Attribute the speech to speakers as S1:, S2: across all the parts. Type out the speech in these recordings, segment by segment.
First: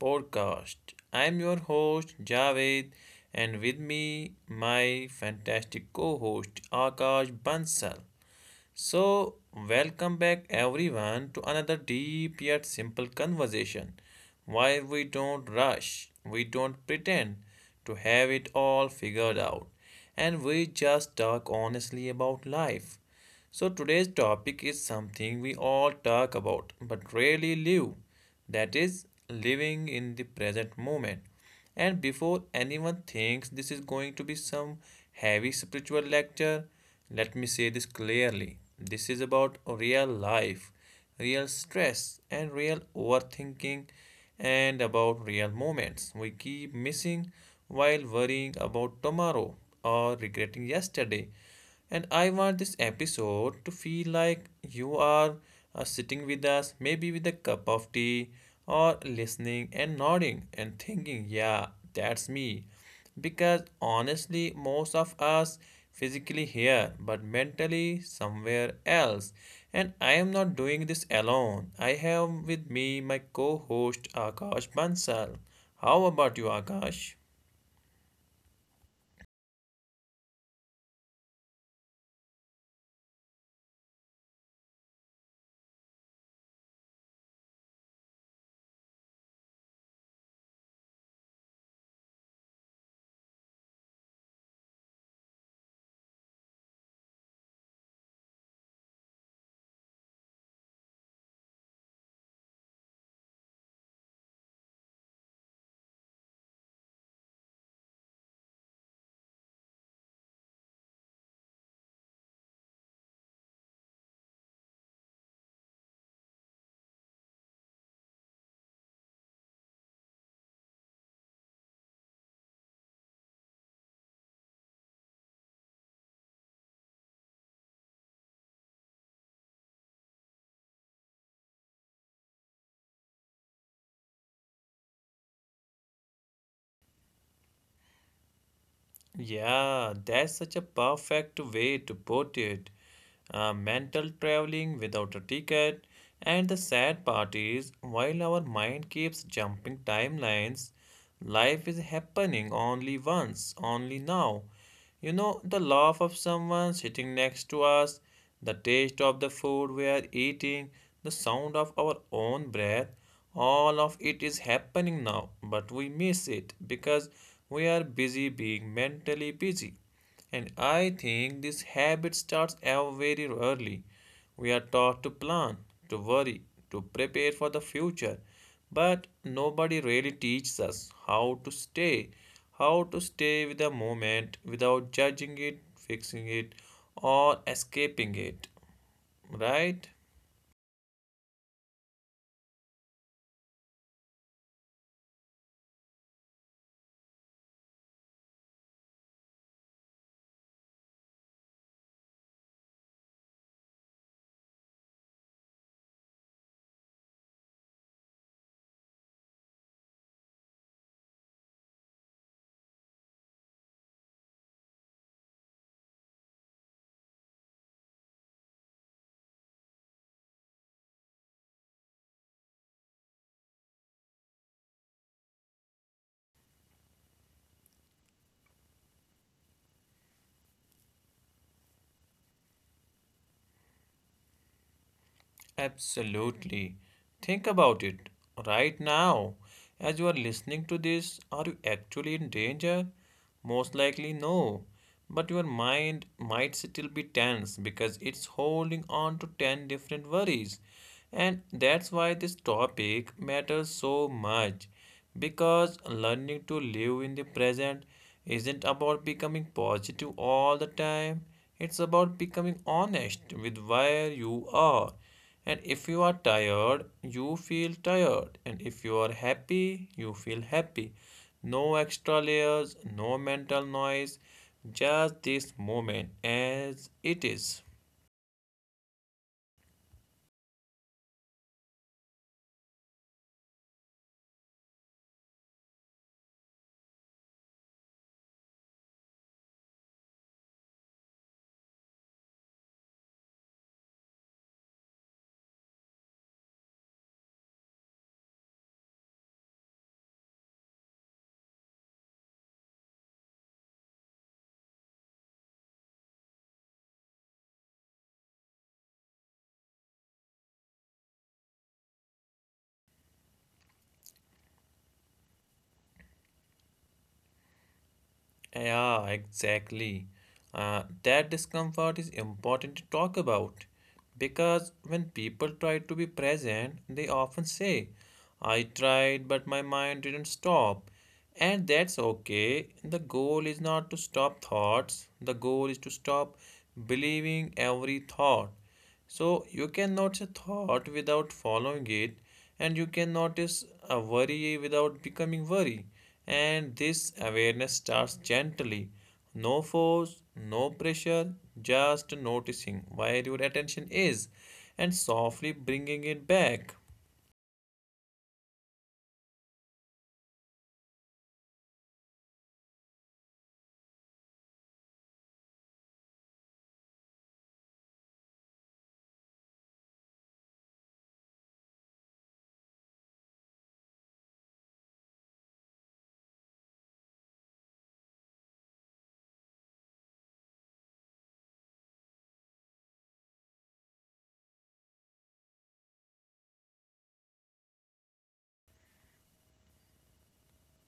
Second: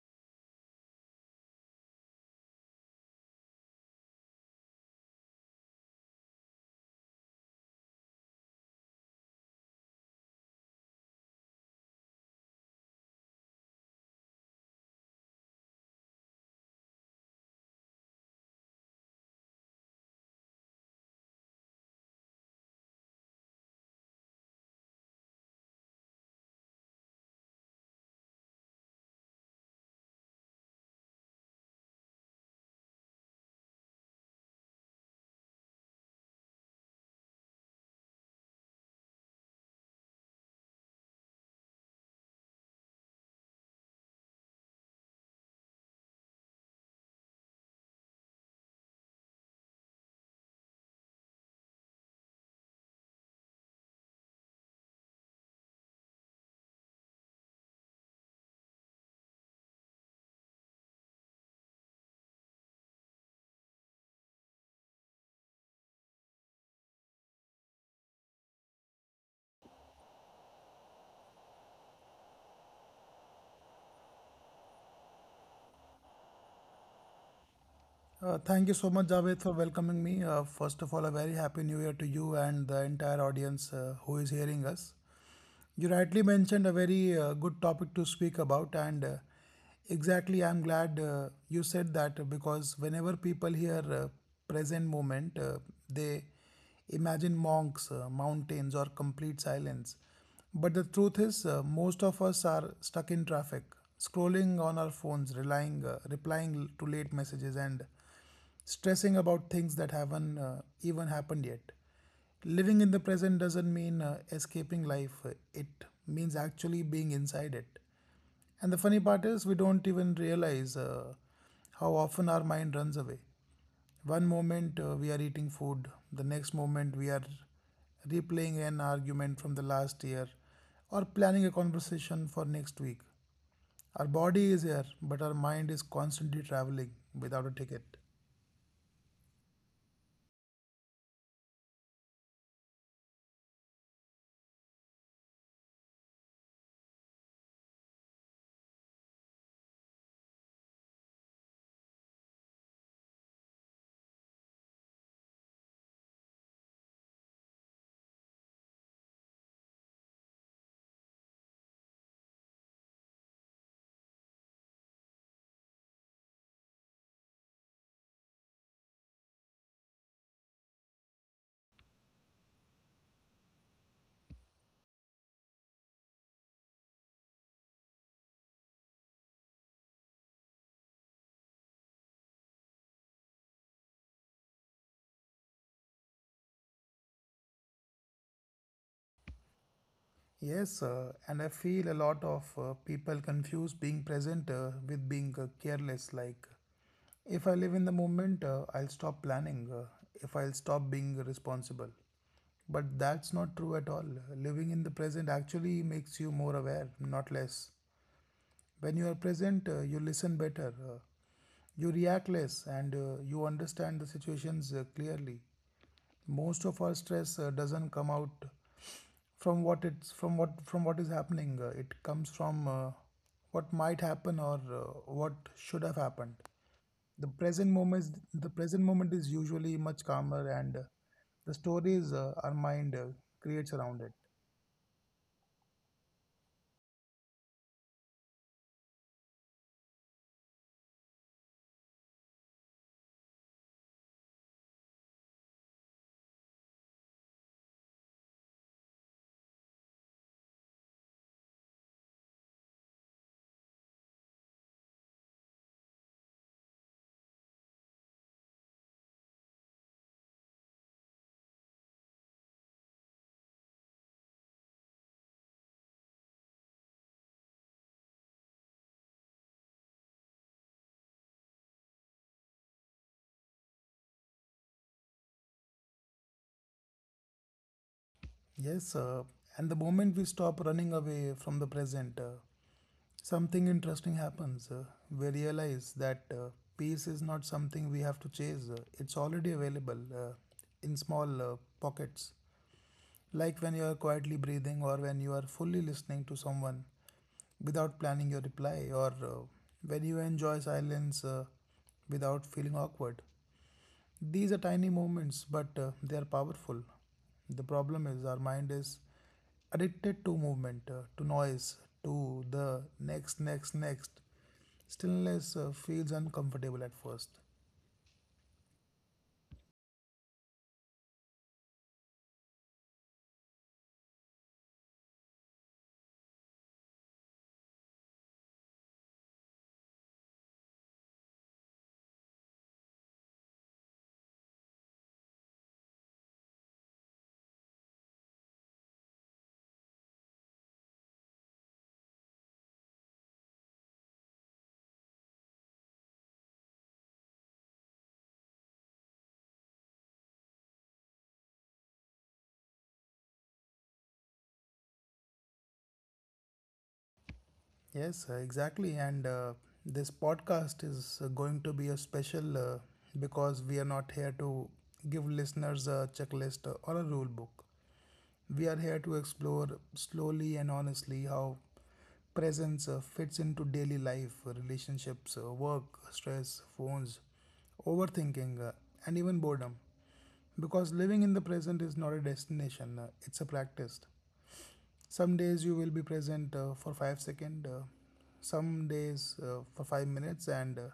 S1: podcast. I'm your host Javed and with me my fantastic co-host Akash Bansal. So, welcome back everyone to another deep yet simple conversation where we don't rush, we don't pretend to have it all figured out, and we just talk honestly about life. So, today's topic is something we all talk about but rarely live, that is, living in the present moment. And before anyone thinks this is going to be some heavy spiritual lecture, let me say this clearly. This is about real life, real stress, and real overthinking, and about real moments we keep missing while worrying about tomorrow or regretting yesterday. And I want this episode to feel like you are sitting with us, maybe with a cup of tea, or listening and nodding and thinking, yeah, that's me. Because honestly, most of us physically here, but mentally somewhere else. And I am not doing this alone. I have with me my co host Akash Bansal. How about you, Akash?
S2: Thank you so much, Javed, for welcoming me. First of all, a very happy new year to you and the entire audience who is hearing us. You rightly mentioned a very good topic to speak about, and exactly, I'm glad you said that because whenever people hear present moment, they imagine monks, mountains, or complete silence. But the truth is, most of us are stuck in traffic, scrolling on our phones, replying to late messages, and stressing about things that haven't even happened yet. Living in the present doesn't mean escaping life, it means actually being inside it. And the funny part is, we don't even realize how often our mind runs away. One moment we are eating food, the next moment we are replaying an argument from the last year or planning a conversation for next week. Our body is here, but our mind is constantly traveling without a ticket.
S1: Yeah, that's such a perfect way to put it. Mental traveling without a ticket. And the sad part is, while our mind keeps jumping timelines, life is happening only once, only now. You know, the laugh of someone sitting next to us, the taste of the food we are eating, the sound of our own breath, all of it is happening now, but we miss it because we are busy being mentally busy. And I think this habit starts very early. We are taught to plan, to worry, to prepare for the future, but nobody really teaches us how to stay with the moment without judging it, fixing it, or escaping it, right?
S2: Yes, and I feel a lot of people confuse being present with being careless. Like, if I live in the moment, I'll stop planning, if I'll stop being responsible. But that's not true at all. Living in the present actually makes you more aware, not less. When you are present, you listen better, you react less, and you understand the situations clearly. Most of our stress doesn't come out from what is happening. It comes from what might happen or what should have happened. The present moment, is- the present moment is usually much calmer, and the stories our mind creates around it.
S1: Absolutely. Think about it right now. As you are listening to this, are you actually in danger? Most likely, no. But your mind might still be tense because it's holding on to 10 different worries. And that's why this topic matters so much. Because learning to live in the present isn't about becoming positive all the time, it's about becoming honest with where you are, and if you are tired, you feel tired. And if you are happy, you feel happy. No extra layers, no mental noise, just this moment as it is.
S2: Yes, and the moment we stop running away from the present, something interesting happens. We realize that peace is not something we have to chase, it's already available in small pockets. Like when you are quietly breathing or when you are fully listening to someone without planning your reply, or when you enjoy silence without feeling awkward. These are tiny moments, but they are powerful. The problem is our mind is addicted to movement, to noise, to the next, next, next. Stillness feels uncomfortable at first.
S1: Yeah, exactly. That discomfort is important to talk about because when people try to be present, they often say, I tried, but my mind didn't stop. And that's okay. The goal is not to stop thoughts, the goal is to stop believing every thought. So you can notice a thought without following it, and you can notice a worry without becoming worry. And this awareness starts gently. No force, no pressure, just noticing where your attention is and softly bringing it back.
S2: Yes, exactly. And this podcast is going to be a special because we are not here to give listeners a checklist or a rule book. We are here to explore slowly and honestly how presence fits into daily life, relationships, work, stress, phones, overthinking, and even boredom. Because living in the present is not a destination, it's a practice. Some days you will be present for 5 second, some days for 5 minutes, and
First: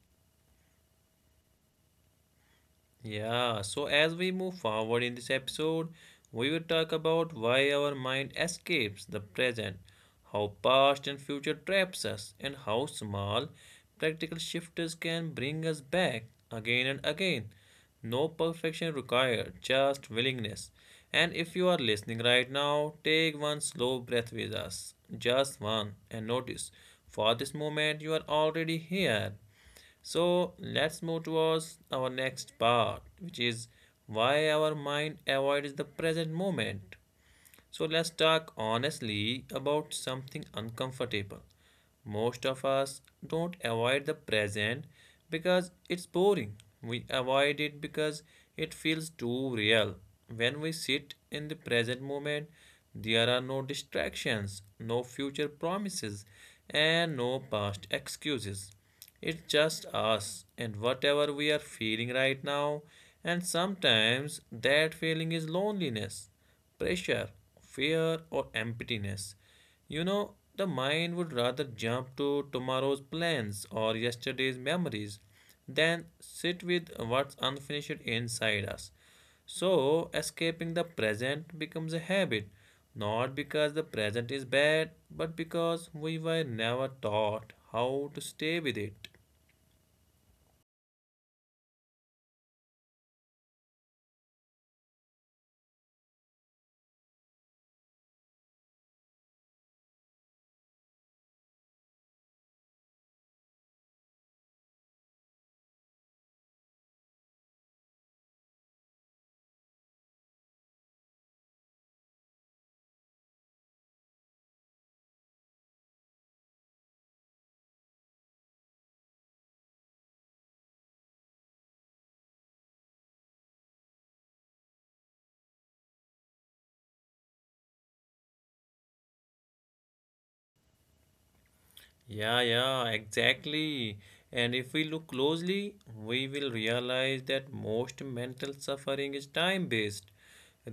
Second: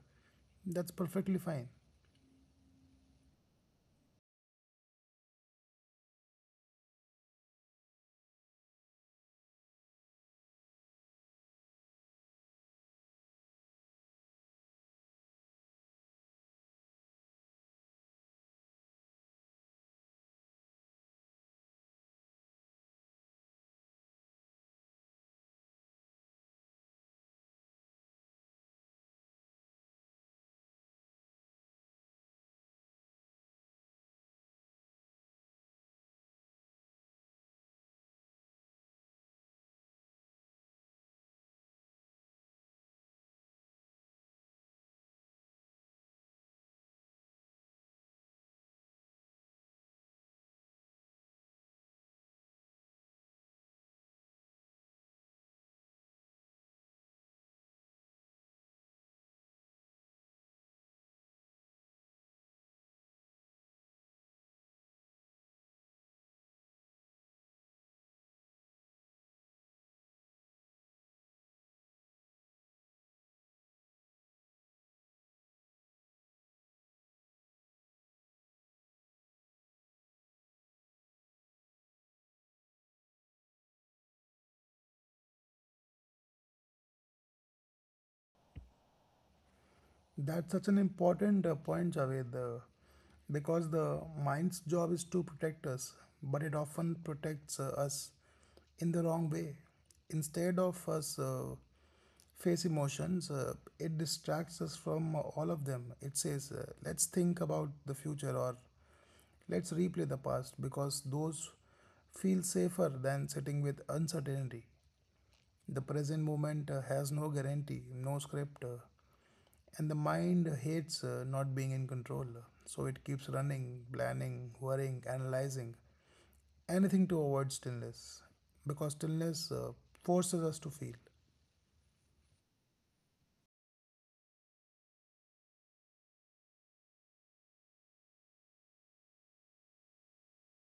S2: that's perfectly fine.
S1: Yeah, so as we move forward in this episode, we will talk about why our mind escapes the present, how past and future traps us, and how small practical shifts can bring us back again and again. No perfection required, just willingness. And if you are listening right now, take one slow breath with us, just one, and notice, for this moment you are already here. So let's move towards our next part, which is why our mind avoids the present moment. So let's talk honestly about something uncomfortable. Most of us don't avoid the present because it's boring. We avoid it because it feels too real. When we sit in the present moment, there are no distractions, no future promises, and no past excuses. It's just us and whatever we are feeling right now, and sometimes that feeling is loneliness, pressure, fear, or emptiness. You know, the mind would rather jump to tomorrow's plans or yesterday's memories than sit with what's unfinished inside us. So, escaping the present becomes a habit, not because the present is bad, but because we were never taught how to stay with it.
S2: That's such an important point, Javed, because the mind's job is to protect us, but it often protects us in the wrong way. Instead of us face emotions, it distracts us from all of them. It says, let's think about the future or let's replay the past because those feel safer than sitting with uncertainty. The present moment has no guarantee, no script, and the mind hates not being in control. So it keeps running, planning, worrying, analyzing, anything to avoid stillness, because stillness forces us to feel.
S1: Yeah, exactly. And if we look closely, we will realize that most mental suffering is time-based.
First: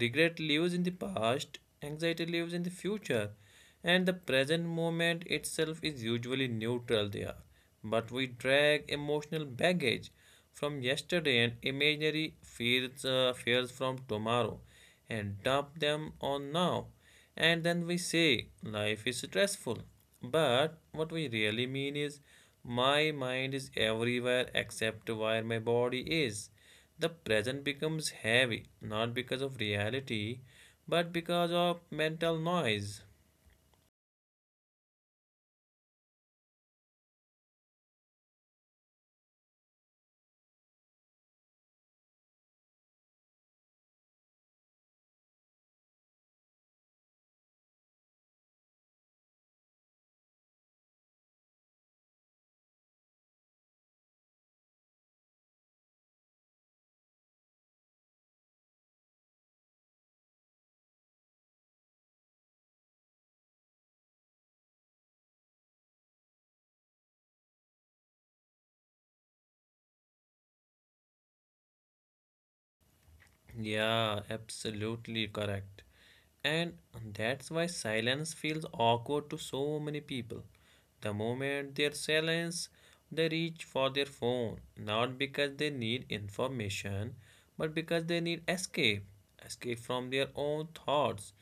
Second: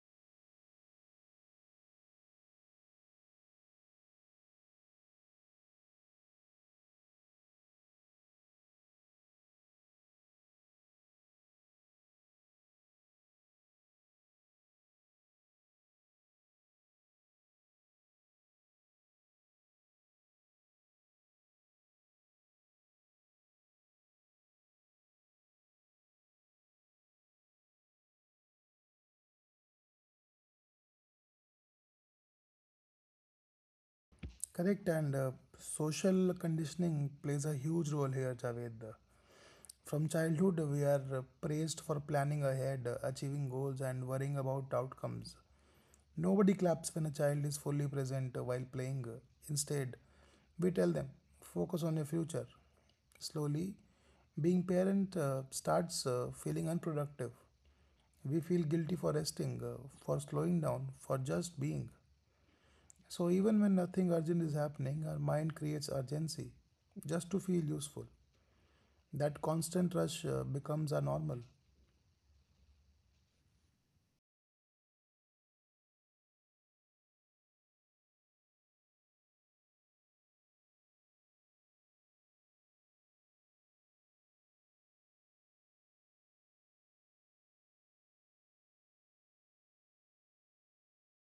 S1: Regret lives in the past, anxiety lives in the future, and the present moment itself is usually neutral there. But we drag emotional baggage from yesterday and imaginary fears, fears from tomorrow, and dump them on now. And then we say life is stressful. But what we really mean is my mind is everywhere except where my body is. The present becomes heavy, not because of reality, but because of mental noise.
S2: Correct, and social conditioning plays a huge role here, Javed. From childhood, we are praised for planning ahead, achieving goals, and worrying about outcomes. Nobody claps when a child is fully present while playing. Instead, we tell them, focus on your future. Slowly, being parent starts feeling unproductive. We feel guilty for resting, for slowing down, for just being. So, even when nothing urgent is happening, our mind creates urgency just to feel useful. That constant rush becomes our normal.
S1: Yeah, absolutely correct. And that's why silence feels awkward to so many people. The moment there's silence, they reach for their phone, not because they need information, but because they need escape, escape from their own thoughts.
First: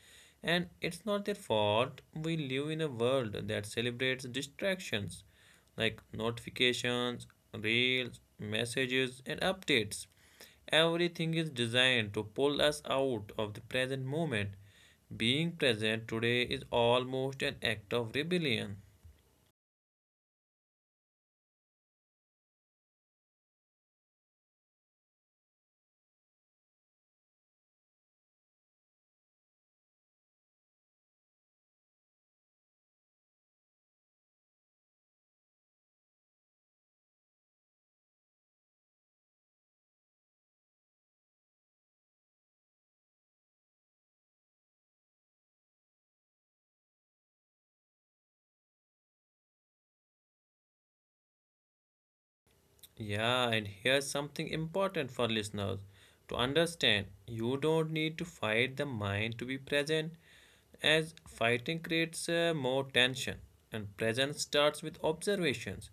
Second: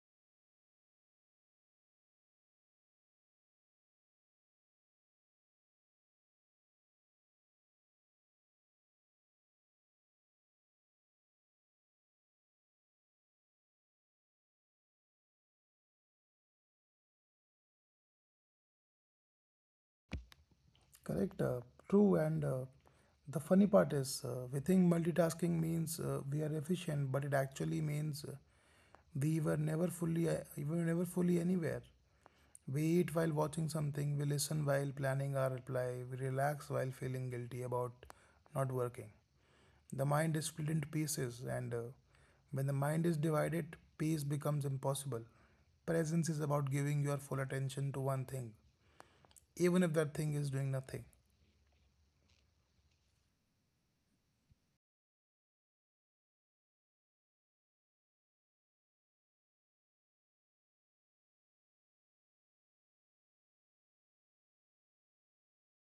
S1: And it's not their fault. We live in a world that celebrates distractions like notifications, reels, messages, and updates. Everything is designed to pull us out of the present moment. Being present today is almost an act of rebellion.
S2: Correct, true, and the funny part is we think multitasking means we are efficient, but it actually means we were never fully anywhere. We eat while watching something, we listen while planning our reply, we relax while feeling guilty about not working. The mind is split into pieces, and when the mind is divided, peace becomes impossible. Presence is about giving your full attention to one thing, even if that thing is doing nothing.
S1: Yeah, and here's something important for listeners to understand. You don't need to fight the mind to be present, as fighting creates more tension, and presence starts with observations.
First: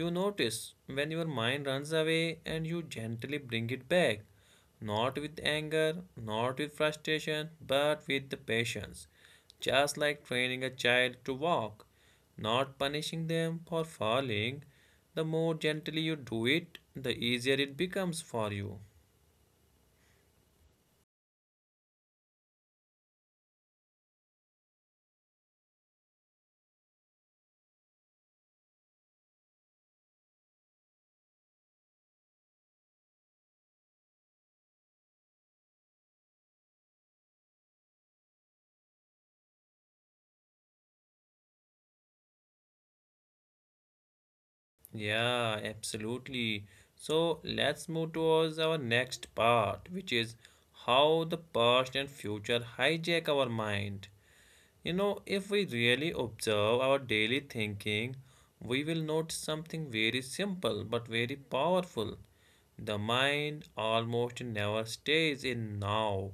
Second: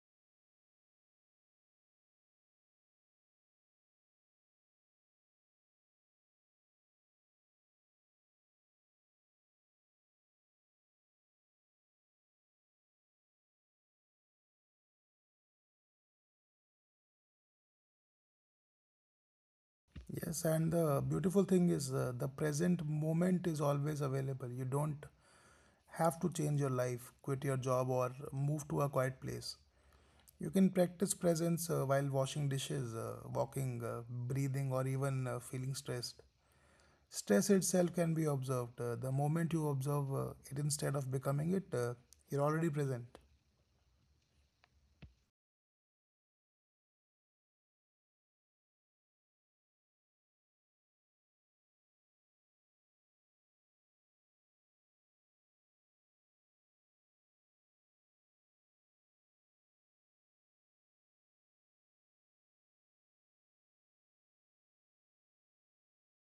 S1: You notice when your mind runs away and you gently bring it back, not with anger, not with frustration, but with the patience, just like training a child to walk, not punishing them for falling. The more gently you do it, the easier it becomes for you.
S2: Yes, and the beautiful thing is the present moment is always available. You don't have to change your life, quit your job, or move to a quiet place. You can practice presence while washing dishes, walking, breathing, or even feeling stressed. Stress itself can be observed. The moment you observe it instead of becoming it, you're already present.
S1: Yeah, absolutely. So let's move towards our next part, which is how the past and future hijack our mind. You know, if we really observe our daily thinking, we will notice something very simple but very powerful. The mind almost never stays in now.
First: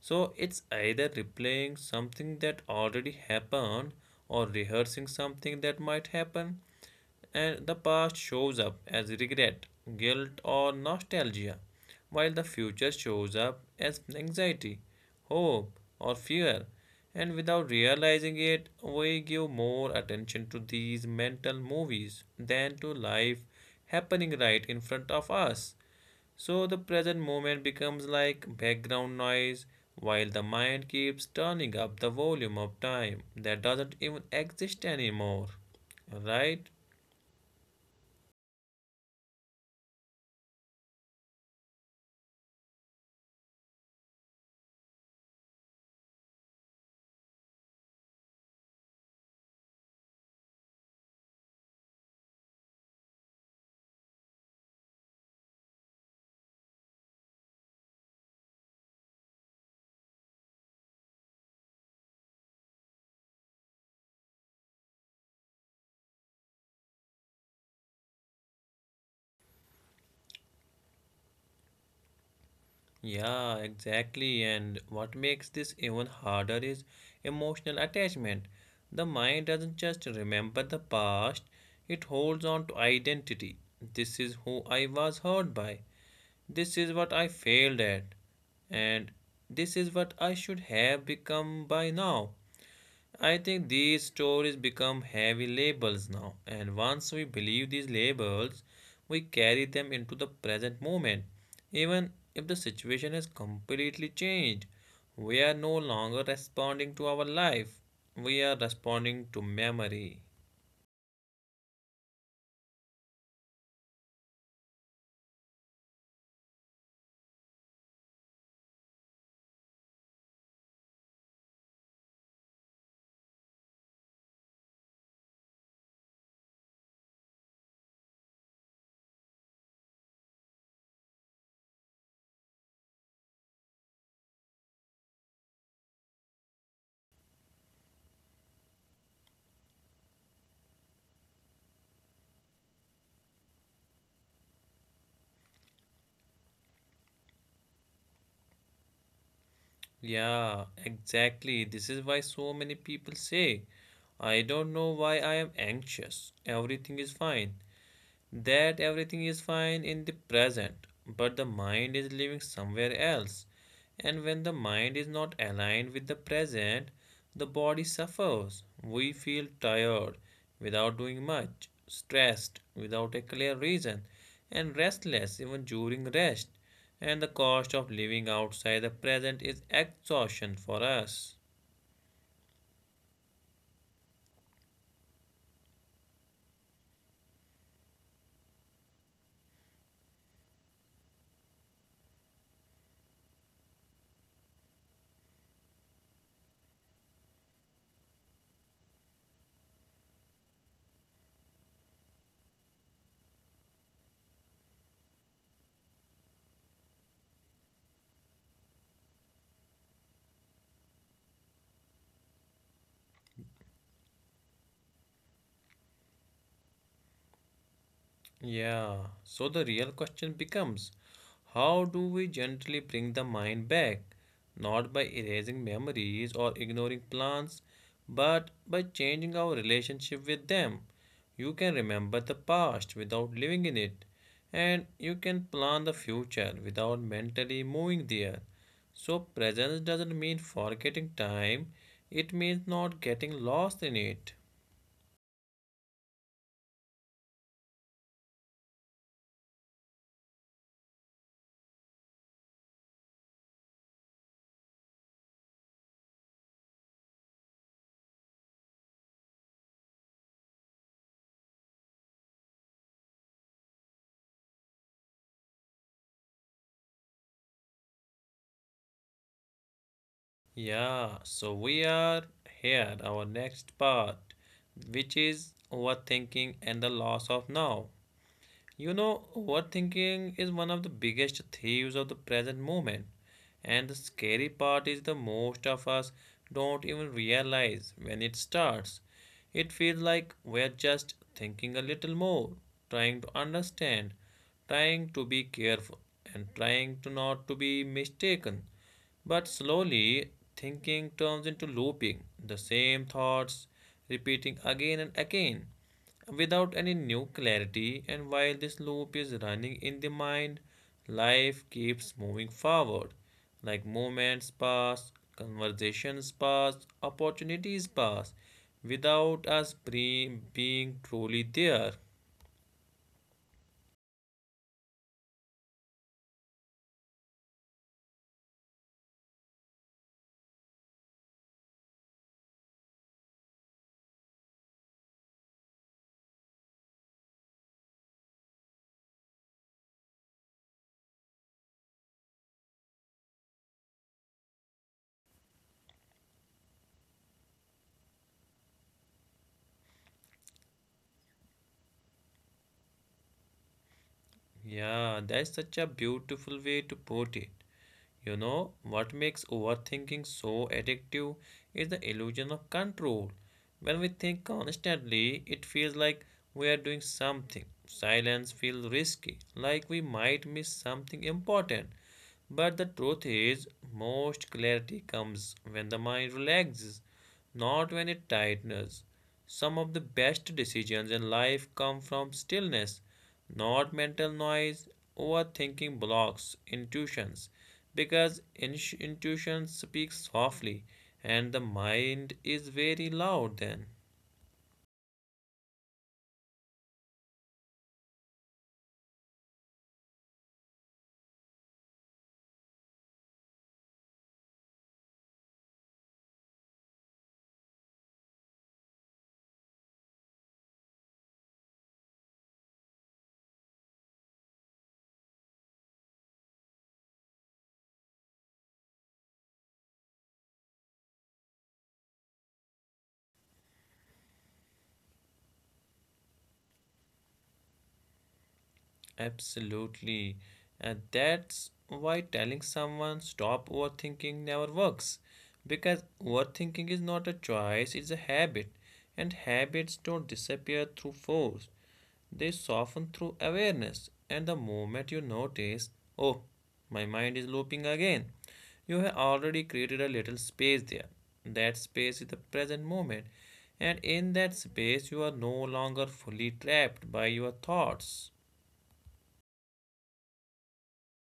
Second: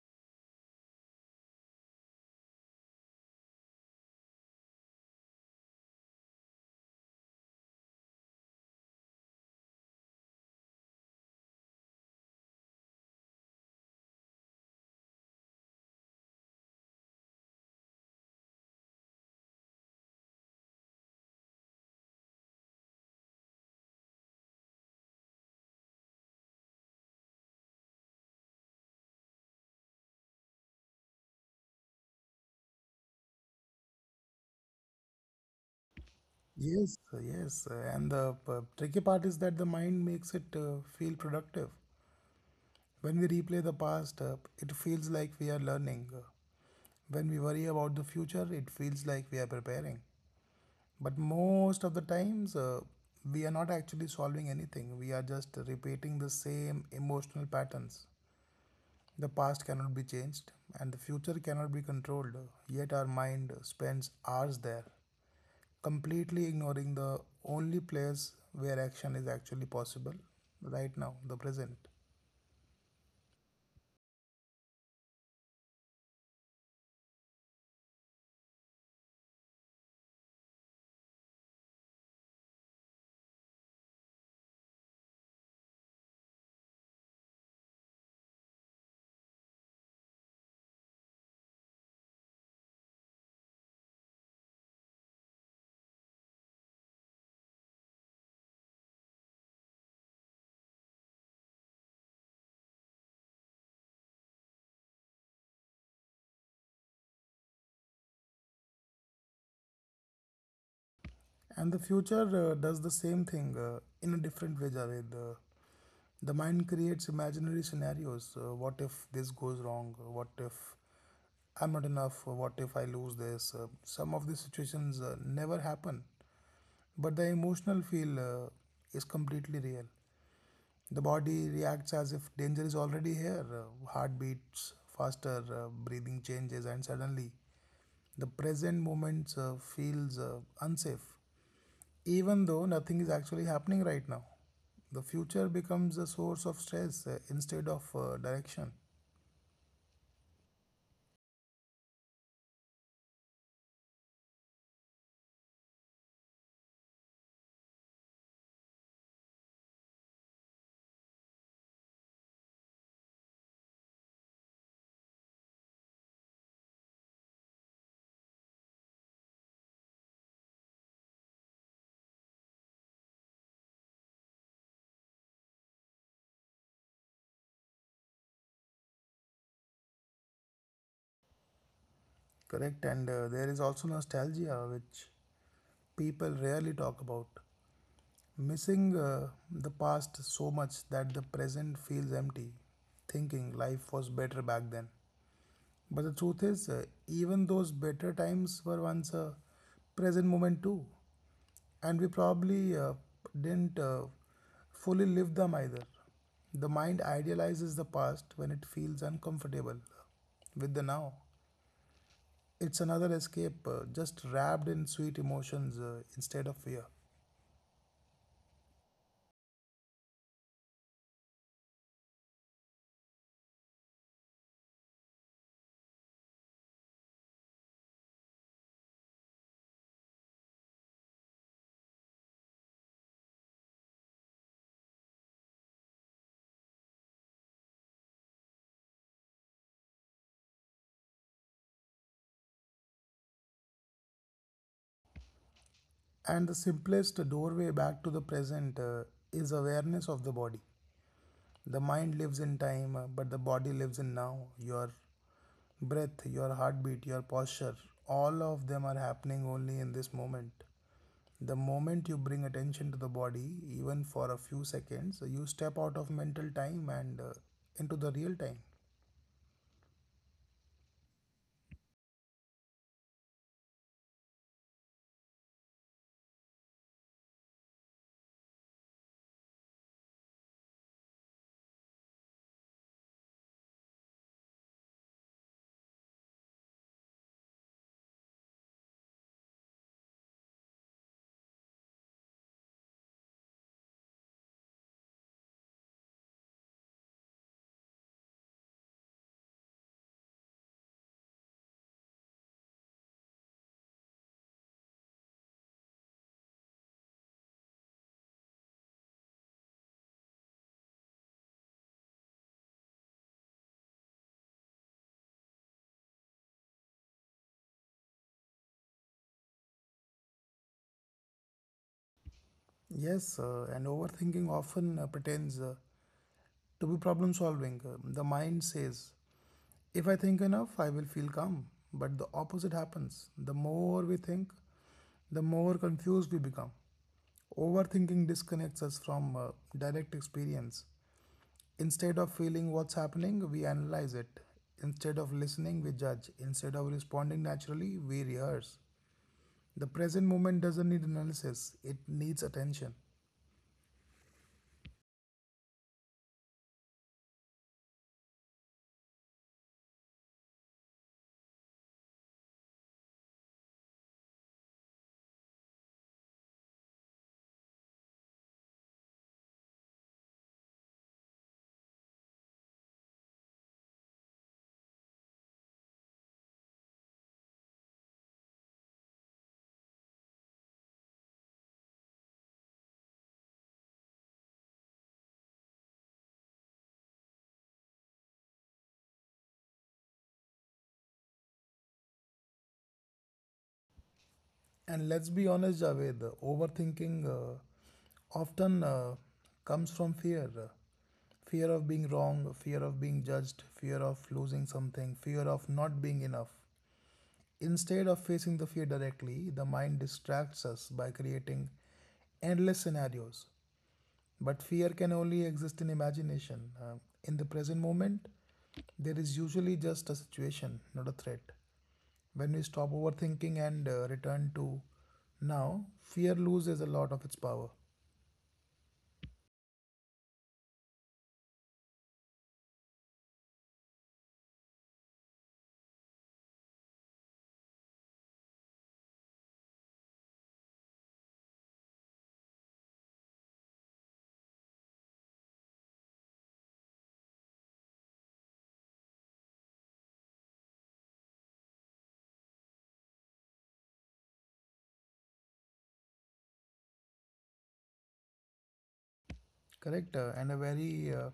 S1: So it's either replaying something that already happened or rehearsing something that might happen. And the past shows up as regret, guilt, or nostalgia, while the future shows up as anxiety, hope, or fear. And without realizing it, we give more attention to these mental movies than to life happening right in front of us. So the present moment becomes like background noise while the mind keeps turning up the volume of time that doesn't even exist anymore. Right?
S2: Yes, yes. And the tricky part is that the mind makes it feel productive. When we replay the past, it feels like we are learning. When we worry about the future, it feels like we are preparing. But most of the times, we are not actually solving anything. We are just repeating the same emotional patterns. The past cannot be changed, and the future cannot be controlled. Yet our mind spends hours there, completely ignoring the only place where action is actually possible right now, the present.
S1: Yeah, exactly. And what makes this even harder is emotional attachment. The mind doesn't just remember the past, it holds on to identity. This is who I was hurt by. This is what I failed at, and this is what I should have become by now. I think these stories become heavy labels now, and once we believe these labels, we carry them into the present moment, even if the situation has completely changed. We are no longer responding to our life, we are responding to memory.
S2: And the future does the same thing in a different way, Javed. The mind creates imaginary scenarios. What if this goes wrong? What if I'm not enough? What if I lose this? Some of these situations never happen, but the emotional feel is completely real. The body reacts as if danger is already here. Heart beats faster, breathing changes, and suddenly the present moment feels unsafe even though nothing is actually happening right now. The future becomes a source of stress instead of direction.
S1: Yeah, exactly. This is why so many people say I don't know why I am anxious. Everything is fine. That everything is fine in the present, but the mind is living somewhere else. And when the mind is not aligned with the present, the body suffers. We feel tired without doing much, stressed without a clear reason, and restless even during rest. And the cost of living outside the present is exhaustion for us.
S2: Correct, and there is also nostalgia which people rarely talk about, missing the past so much that the present feels empty, thinking life was better back then. But the truth is, even those better times were once a present moment too, and we probably didn't fully live them either. The mind idealizes the past when it feels uncomfortable with the now. It's another escape, just wrapped in sweet emotions instead of fear.
S1: Yeah, so the real question becomes, how do we gently bring the mind back? Not by erasing memories or ignoring plans, but by changing our relationship with them. You can remember the past without living in it, and you can plan the future without mentally moving there. So, presence doesn't mean forgetting time, it means not getting lost in it.
S2: And the simplest doorway back to the present is awareness of the body. The mind lives in time, but the body lives in now. Your breath, your heartbeat, your posture, all of them are happening only in this moment. The moment you bring attention to the body, even for a few seconds, you step out of mental time and into the real time.
S1: Yeah, so we are here, our next part, which is overthinking and the loss of now. You know, overthinking is one of the biggest thieves of the present moment. And the scary part is the most of us don't even realize when it starts. It feels like we're just thinking a little more, trying to understand, trying to be careful, and trying to not to be mistaken. But slowly, thinking turns into looping, the same thoughts repeating again and again without any new clarity, and while this loop is running in the mind, life keeps moving forward. Like moments pass, conversations pass, opportunities pass, without us being truly there.
S2: Yes, and overthinking often pretends to be problem solving. The mind says, if I think enough, I will feel calm. But the opposite happens. The more we think, the more confused we become. Overthinking disconnects us from direct experience. Instead of feeling what's happening, we analyze it. Instead of listening, we judge. Instead of responding naturally, we rehearse. The present moment doesn't need analysis, it needs attention.
S1: Yeah, that's such a beautiful way to put it. You know, what makes overthinking so addictive is the illusion of control. When we think constantly, it feels like we are doing something. Silence feels risky, like we might miss something important. But the truth is, most clarity comes when the mind relaxes, not when it tightens. Some of the best decisions in life come from stillness, not mental noise. Overthinking blocks intuitions because intuition speaks softly and the mind is very loud then.
S2: And let's be honest, Javed, overthinking often comes from fear, fear of being wrong, fear of being judged, fear of losing something, fear of not being enough. Instead of facing the fear directly, the mind distracts us by creating endless scenarios. But fear can only exist in imagination. In the present moment, there is usually just a situation, not a threat. When we stop overthinking and return to now, fear loses a lot of its power.
S1: Absolutely. And that's why telling someone stop overthinking never works, because overthinking is not a choice, it's a habit. And habits don't disappear through force, they soften through awareness. And the moment you notice, oh, my mind is looping again, you have already created a little space there. That space is the present moment. And in that space, you are no longer fully trapped by your thoughts.
S2: Correct? And a very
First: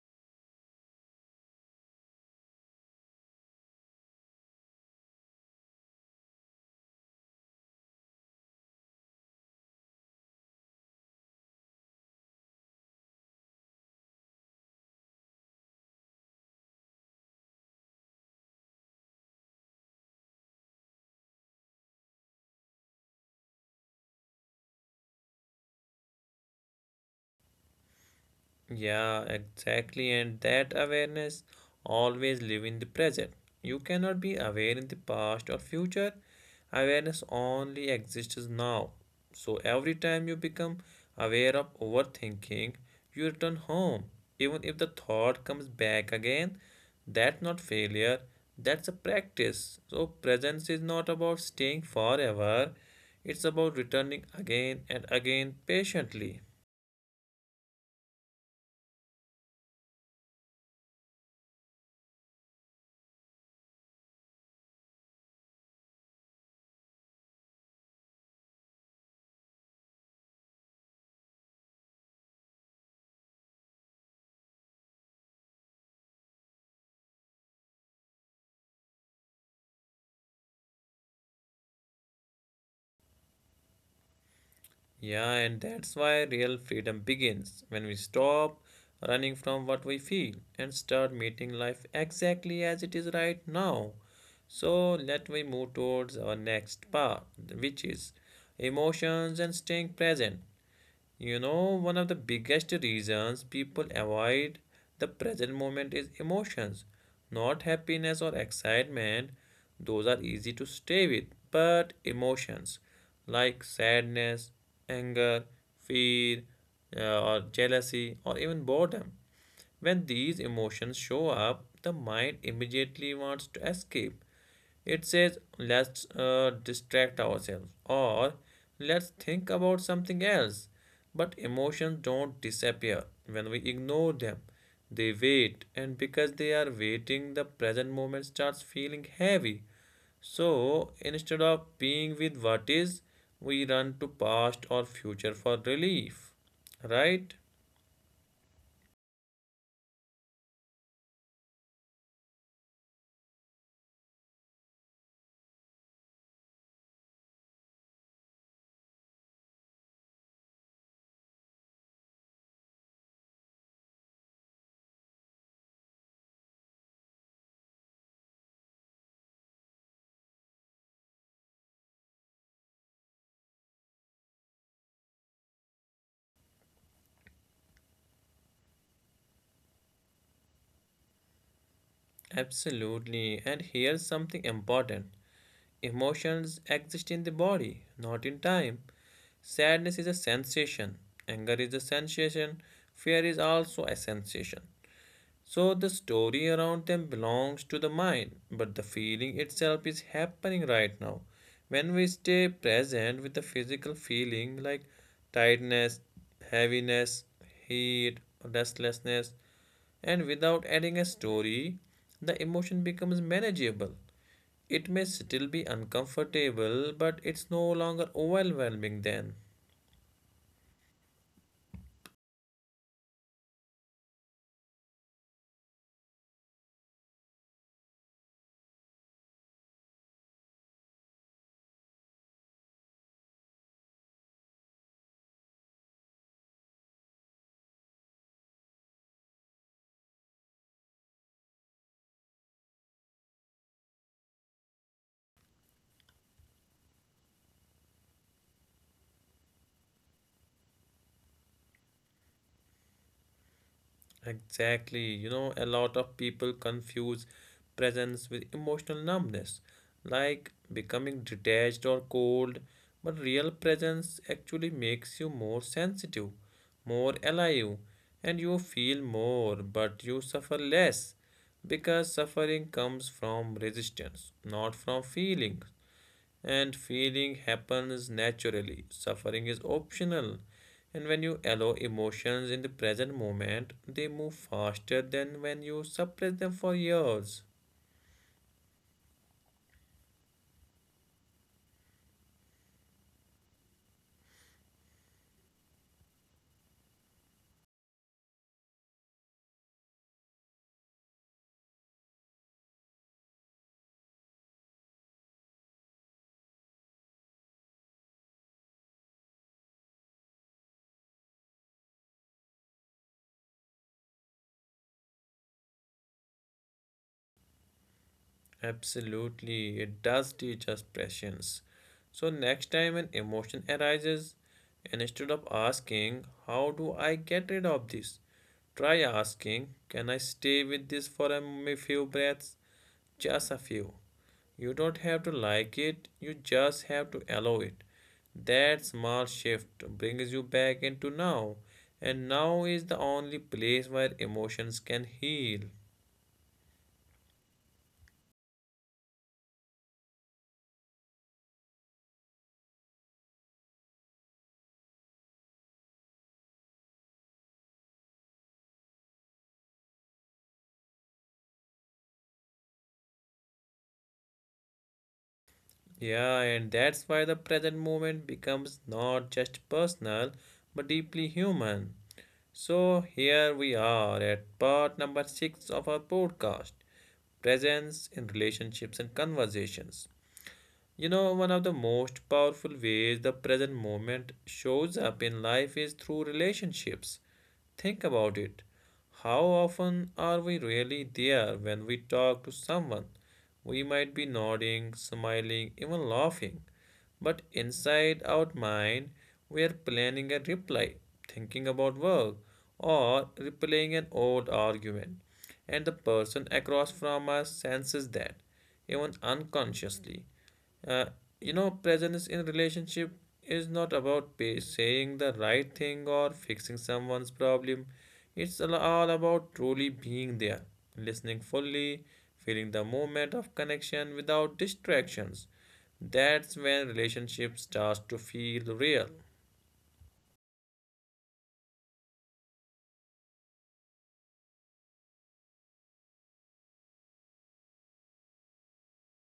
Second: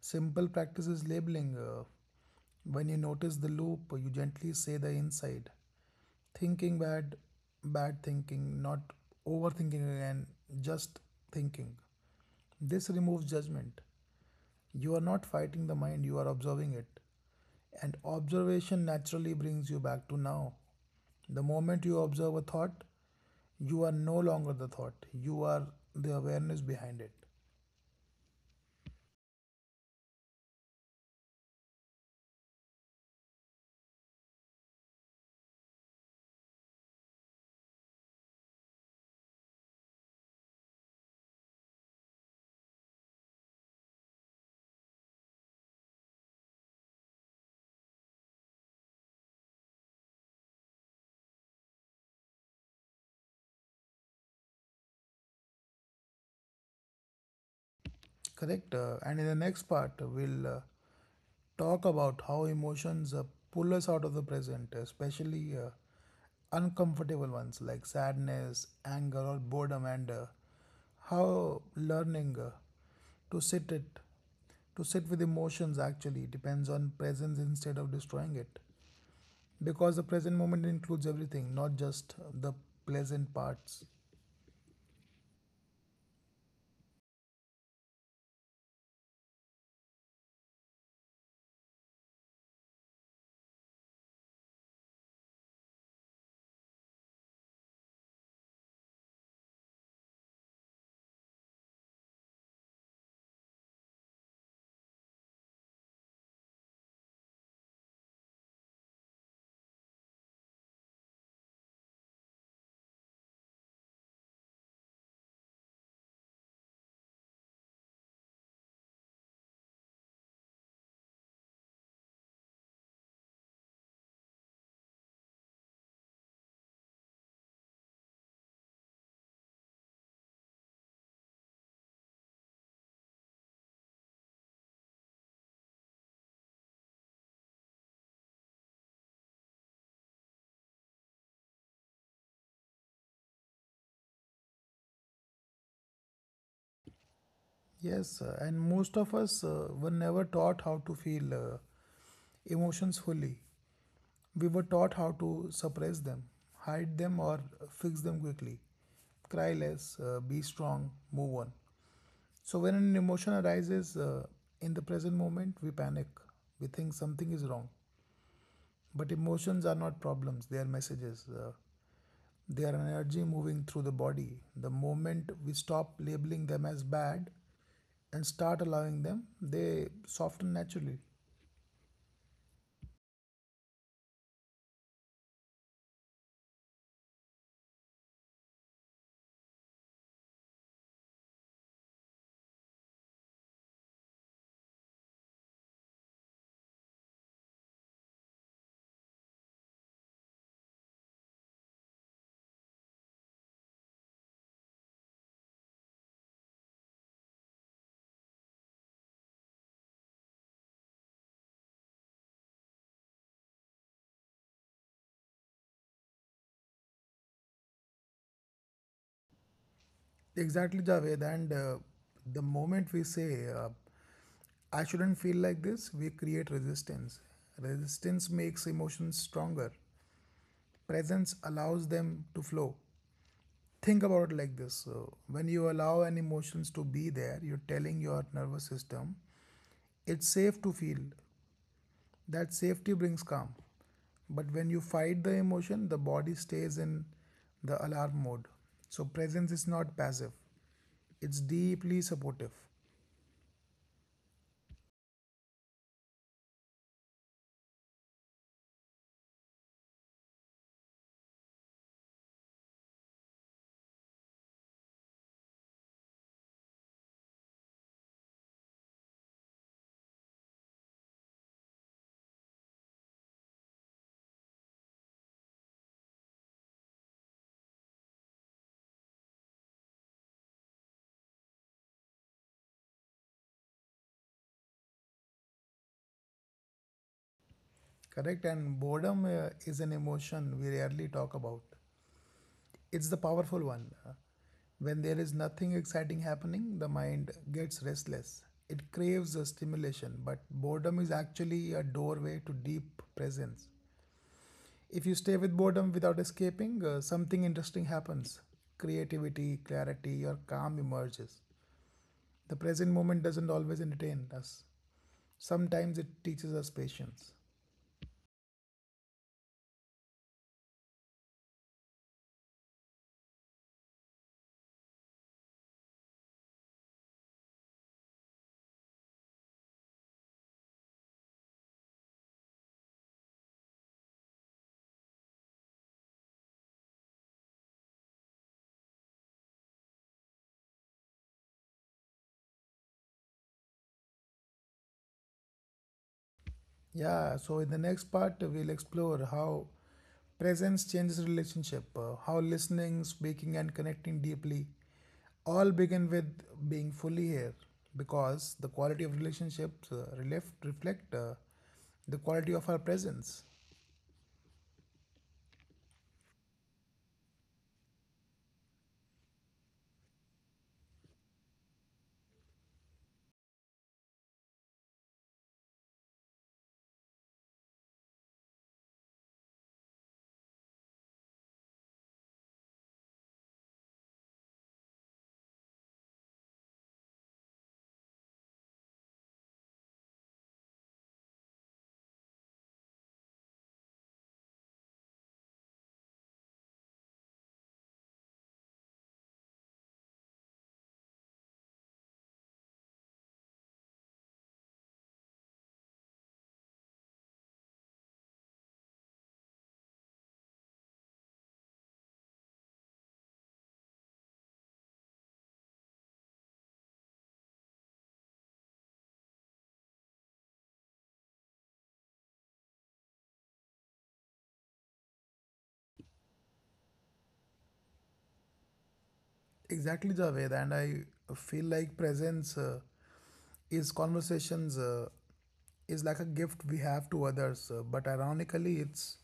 S2: simple practice is labeling. When you notice the loop, you gently say the inside. Thinking bad, bad thinking, not overthinking again, just thinking. This removes judgment. You are not fighting the mind, you are observing it. And observation naturally brings you back to now. The moment you observe a thought, you are no longer the thought, you are the awareness behind it.
S1: Yeah, exactly. And that awareness always live in the present. You cannot be aware in the past or future. Awareness only exists now. So every time you become aware of overthinking, you return home. Even if the thought comes back again, that's not failure. That's a practice. So presence is not about staying forever. It's about returning again and again patiently.
S2: Correct. And in the next part, we'll talk about how emotions pull us out of the present, especially uncomfortable ones like sadness, anger, or boredom, and how learning to sit it, to sit with emotions actually depends on presence instead of destroying it, because the present moment includes everything, not just the pleasant parts.
S1: Yeah, and that's why real freedom begins when we stop running from what we feel and start meeting life exactly as it is right now. So let me move towards our next part, which is emotions and staying present. You know, one of the biggest reasons people avoid the present moment is emotions, not happiness or excitement. Those are easy to stay with, but emotions like sadness, anger, fear, or jealousy, or even boredom. When these emotions show up, the mind immediately wants to escape. It says, let's distract ourselves or let's think about something else. But emotions don't disappear when we ignore them. They wait, and because they are waiting, the present moment starts feeling heavy. So instead of being with what is, we run to past or future for relief, right?
S2: Yes, and most of us were never taught how to feel emotions fully. We were taught how to suppress them, hide them, or fix them quickly. Cry less, be strong, move on. So, when an emotion arises in the present moment, we panic. We think something is wrong. But emotions are not problems, they are messages. They are energy moving through the body. The moment we stop labeling them as bad and start allowing them, they soften naturally.
S1: Absolutely. And here's something important: emotions exist in the body, not in time. Sadness is a sensation, anger is a sensation, fear is also a sensation. So the story around them belongs to the mind, but the feeling itself is happening right now. When we stay present with the physical feeling like tightness, heaviness, heat, restlessness, and without adding a story, the emotion becomes manageable. It may still be uncomfortable, but it's no longer overwhelming then.
S2: Exactly, Javed. And the moment we say, I shouldn't feel like this, we create resistance. Resistance makes emotions stronger. Presence allows them to flow. Think about it like this. So when you allow an emotions to be there, you're telling your nervous system it's safe to feel. That safety brings calm. But when you fight the emotion, the body stays in the alarm mode. So presence is not passive. It's deeply supportive.
S1: Exactly. You know, a lot of people confuse presence with emotional numbness, like becoming detached or cold. But real presence actually makes you more sensitive, more alive, and you feel more, but you suffer less because suffering comes from resistance, not from feeling. And feeling happens naturally. Suffering is optional. And when you allow emotions in the present moment, they move faster than when you suppress them for years.
S2: Correct? And boredom is an emotion we rarely talk about. It's the powerful one. When there is nothing exciting happening, the mind gets restless. It craves a stimulation, but boredom is actually a doorway to deep presence. If you stay with boredom without escaping, something interesting happens. Creativity, clarity, or calm emerges. The present moment doesn't always entertain us, sometimes it teaches us patience.
S1: Absolutely, it does teach us patience. So next time an emotion arises, instead of asking, "How do I get rid of this?" try asking, "Can I stay with this for a few breaths?" Just a few. You don't have to like it, you just have to allow it. That small shift brings you back into now, and now is the only place where emotions can heal.
S2: Yeah, so in the next part, we'll explore how presence changes relationship, how listening, speaking, and connecting deeply all begin with being fully here because the quality of relationships reflect the quality of our presence.
S1: Yeah, and that's why the present moment becomes not just personal but deeply human. So, here we are at part number 6 of our podcast, Presence in Relationships and Conversations. You know, one of the most powerful ways the present moment shows up in life is through relationships. Think about it. How often are we really there when we talk to someone? We might be nodding, smiling, even laughing. But inside our mind, we are planning a reply, thinking about work, or replaying an old argument. And the person across from us senses that, even unconsciously. Uh, you know, presence in relationship is not about saying the right thing or fixing someone's problem. It's all about truly being there, listening fully, feeling the moment of connection without distractions. That's when relationship starts to feel real.
S2: Exactly, Javed, and I feel like presence. Is conversations is like a gift we have to others, but ironically, it's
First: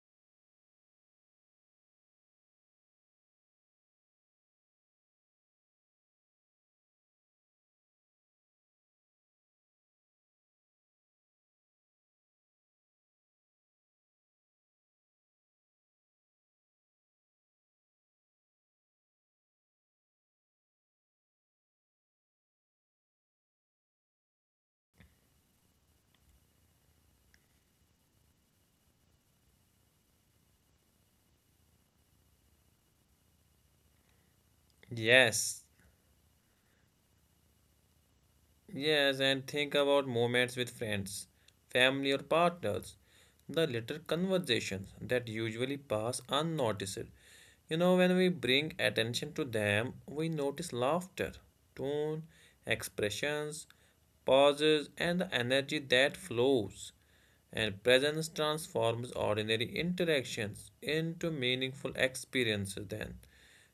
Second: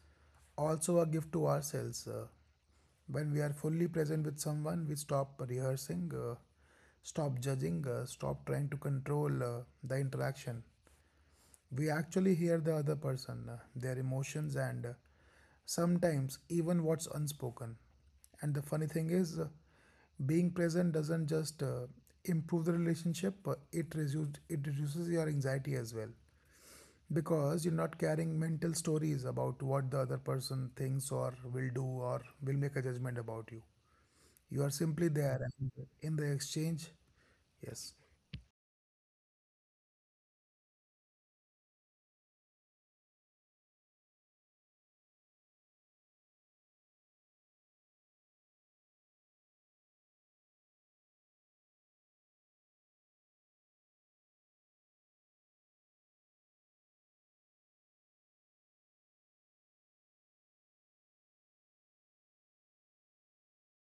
S2: also a gift to ourselves. When we are fully present with someone, we stop rehearsing, stop judging, stop trying to control the interaction we actually hear the other person, their emotions, and sometimes even what's unspoken. And the funny thing is, being present doesn't just improve the relationship, but it reduces your anxiety as well. Because you're not carrying mental stories about what the other person thinks or will do or will make a judgment about you. You are simply there
S1: Yes,
S2: and in the exchange. Yes,
S1: yes, and think about moments with friends, family, or partners. The little conversations that usually pass unnoticed. You know, when we bring attention to them, we notice laughter, tone, expressions, pauses, and the energy that flows. And presence transforms ordinary interactions into meaningful experiences, then.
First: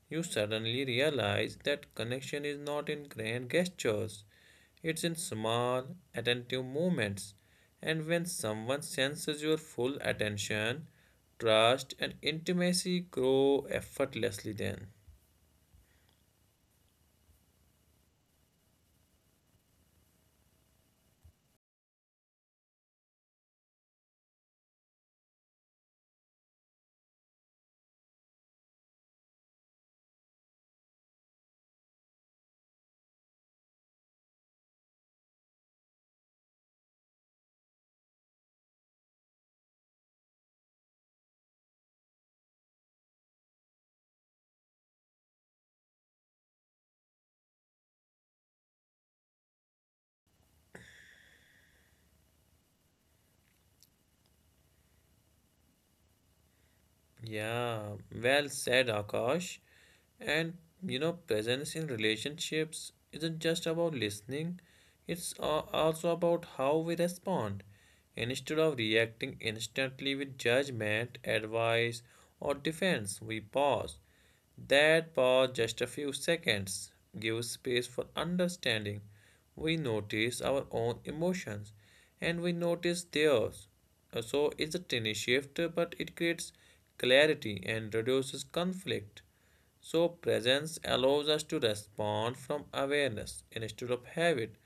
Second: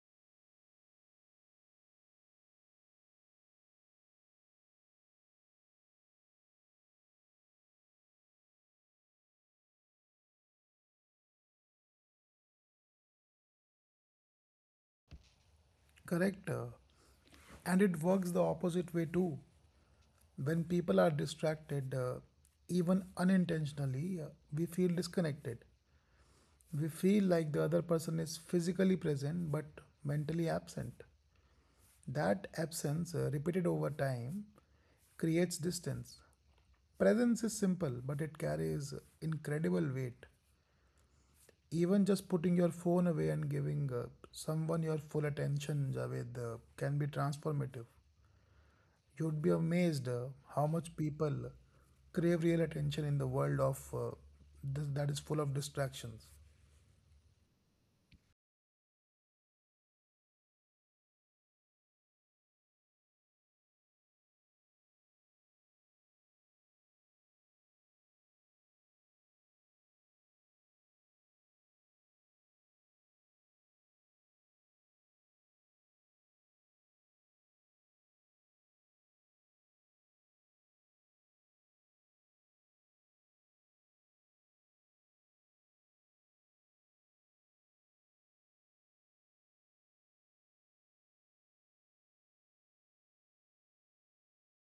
S1: You suddenly realize that connection is not in grand gestures, it's in small, attentive moments. And when someone senses your full attention, trust and intimacy grow effortlessly then.
S2: correct. And it works the opposite way too. When people are distracted, even unintentionally, we feel disconnected. We feel like the other person is physically present but mentally absent. That absence, repeated over time, creates distance. Presence is simple, but it carries incredible weight. Even just putting your phone away and giving someone your full attention, Javed, can be transformative. You'd be amazed how much people crave real attention in the world of this, that is full of distractions.
S1: Yeah, well said, Akash. And you know, presence in relationships isn't just about listening, it's also about how we respond. Instead of reacting instantly with judgment, advice, or defense, we pause. That pause, just a few seconds, gives space for understanding. We notice our own emotions and we notice theirs. So it's a tiny shift, but it creates clarity and reduces conflict. So presence allows us to respond from awareness instead of habit.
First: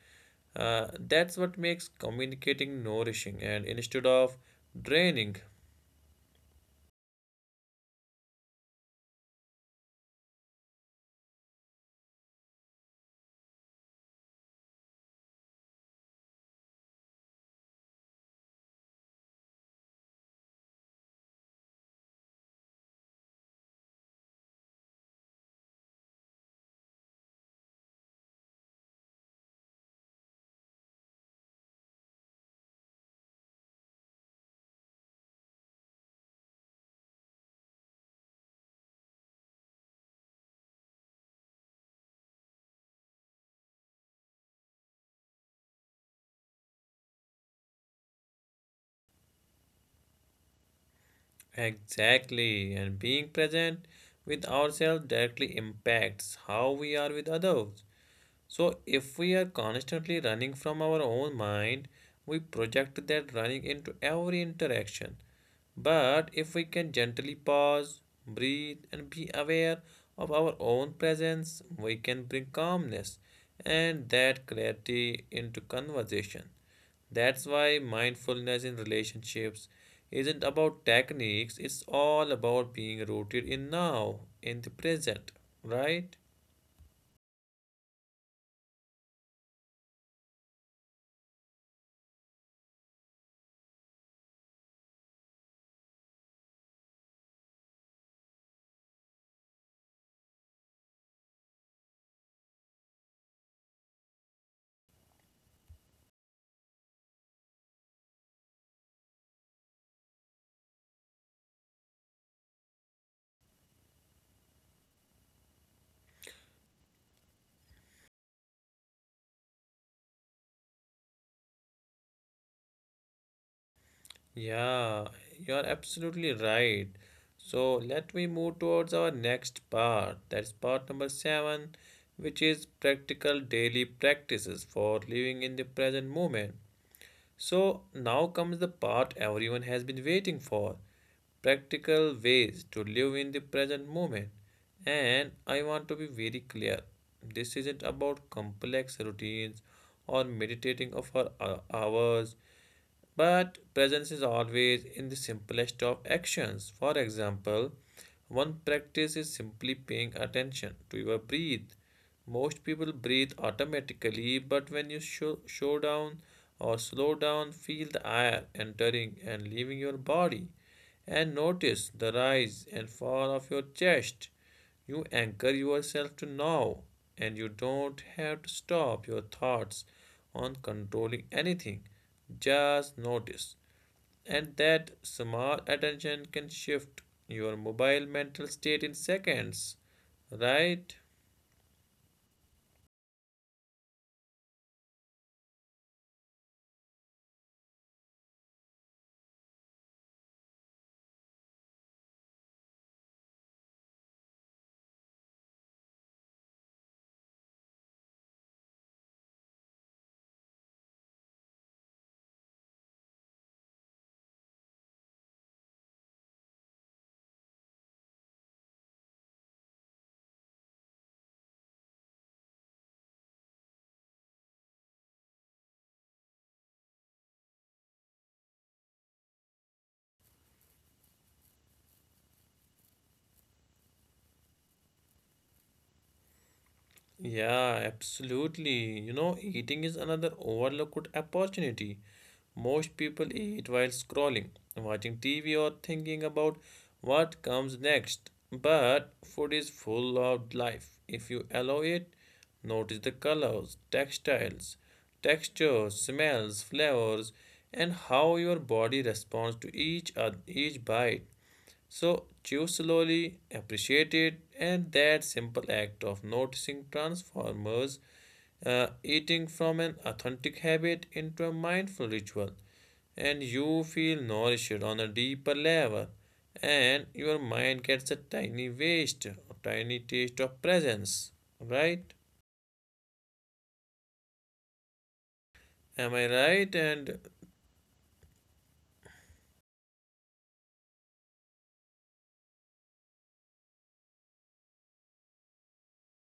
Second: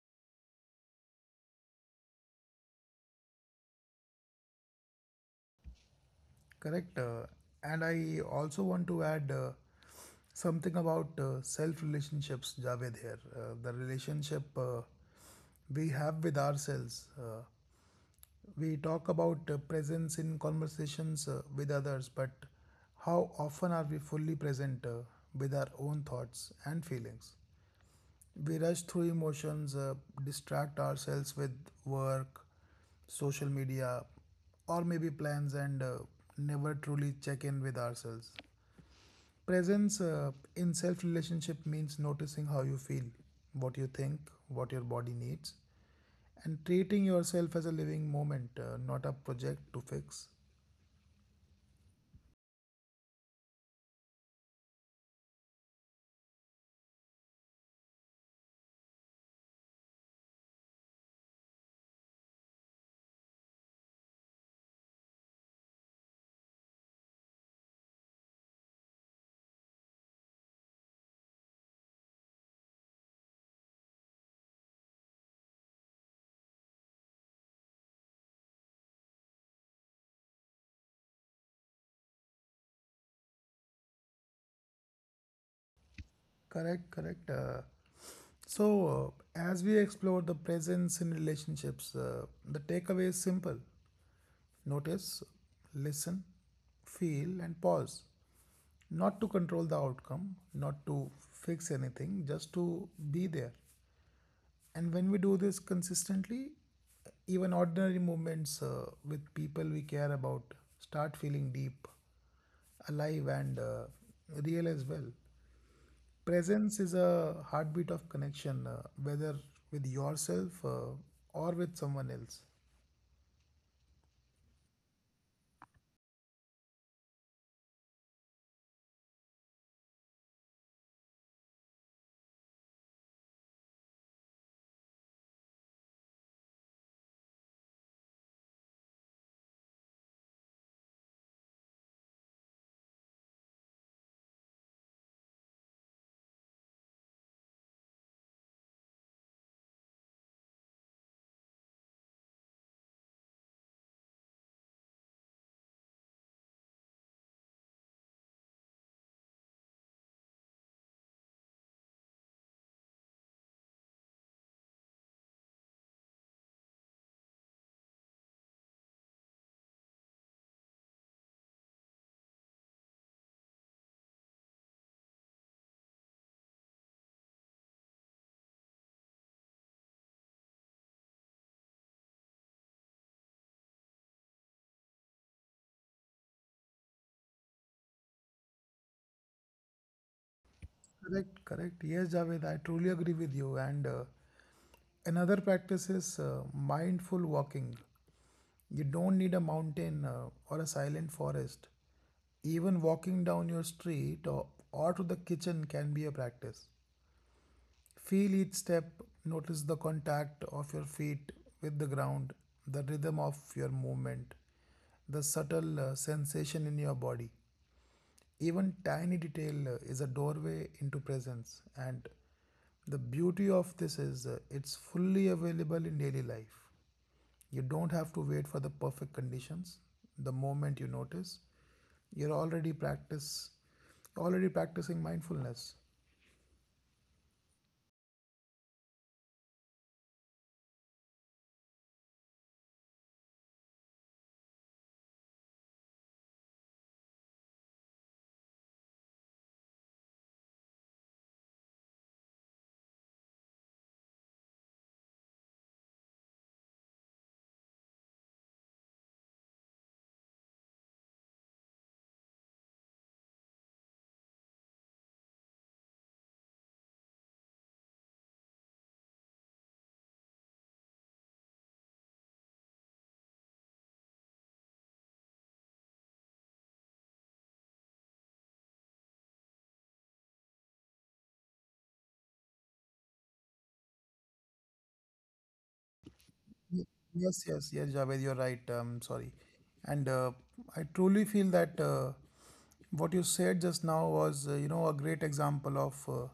S1: That's what makes communicating nourishing and instead of draining.
S2: Correct. And I also want to add something about self relationships, Javed, here. The relationship we have with ourselves. We talk about presence in conversations with others, but how often are we fully present with our own thoughts and feelings? We rush through emotions, distract ourselves with work, social media, or maybe plans, and never truly check in with ourselves. Presence in self relationship means noticing how you feel, what you think, what your body needs, and treating yourself as a living moment, not a project to fix.
S1: Exactly, and being present with ourselves directly impacts how we are with others. So if we are constantly running from our own mind, we project that running into every interaction. But if we can gently pause, breathe, and be aware of our own presence, we can bring calmness and that clarity into conversation. That's why mindfulness in relationships isn't about techniques, it's all about being rooted in now, in the present, right?
S2: Correct, correct. So, as we explore the presence in relationships, the takeaway is simple. Notice, listen, feel, and pause. Not to control the outcome, not to fix anything, just to be there. And when we do this consistently, even ordinary moments with people we care about start feeling deep, alive, and real as well. Presence is a heartbeat of connection, whether with yourself or with someone else.
S1: Yeah, you're absolutely right. So let me move towards our next part. That's part number seven, which is practical daily practices for living in the present moment. So now comes the part everyone has been waiting for: practical ways to live in the present moment. And I want to be very clear, this isn't about complex routines or meditating for hours. But presence is always in the simplest of actions. For example, one practice is simply paying attention to your breath. Most people breathe automatically, but when you show, show down or slow down, feel the air entering and leaving your body and notice the rise and fall of your chest. You anchor yourself to now and you don't have to stop your thoughts on controlling anything. Just notice. And that small attention can shift your mobile mental state in seconds, right?
S2: Correct, correct. Yes, Javed, I truly agree with you. And Another practice is mindful walking. You don't need a mountain or a silent forest. Even walking down your street or to the kitchen can be a practice. Feel each step, notice the contact of your feet with the ground, the rhythm of your movement, the subtle sensation in your body. Even tiny detail is a doorway into presence, and the beauty of this is it's fully available in daily life. You don't have to wait for the perfect conditions. The moment you notice, you're already practicing mindfulness.
S1: Yeah, absolutely. You know, eating is another overlooked opportunity. Most people eat while scrolling, watching TV, or thinking about what comes next. But food is full of life if you allow it. Notice the colors, textiles, textures, smells, flavors, and how your body responds to each bite. So chew slowly, appreciate it, and that simple act of noticing transformers eating from an authentic habit into a mindful ritual, and you feel nourished on a deeper level, and your mind gets a tiny taste of presence. Right? Am I right?
S2: Ye-
S1: And
S2: Yes, yes, yes, Javed, you're right. Sorry. And I truly feel that what you said just now was, you know, a great example of uh,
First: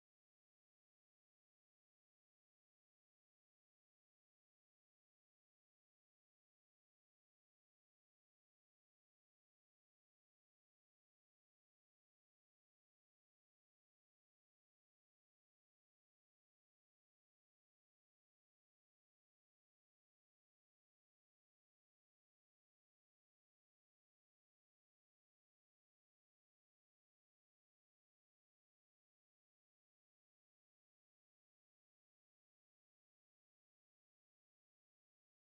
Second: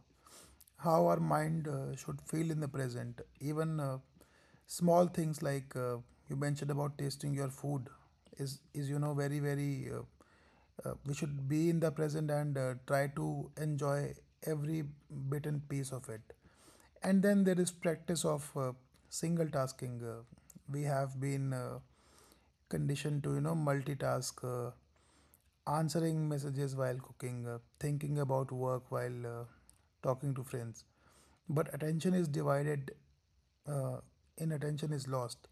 S2: how our mind should feel in the present. Even small things like you mentioned about tasting your food is you know, very, very, we should be in the present and try to enjoy every bit and piece of it, and then there is practice of single tasking. We have been conditioned to, you know, multitask, answering messages while cooking, thinking about work while talking to friends, but attention is divided, uh, in attention is lost.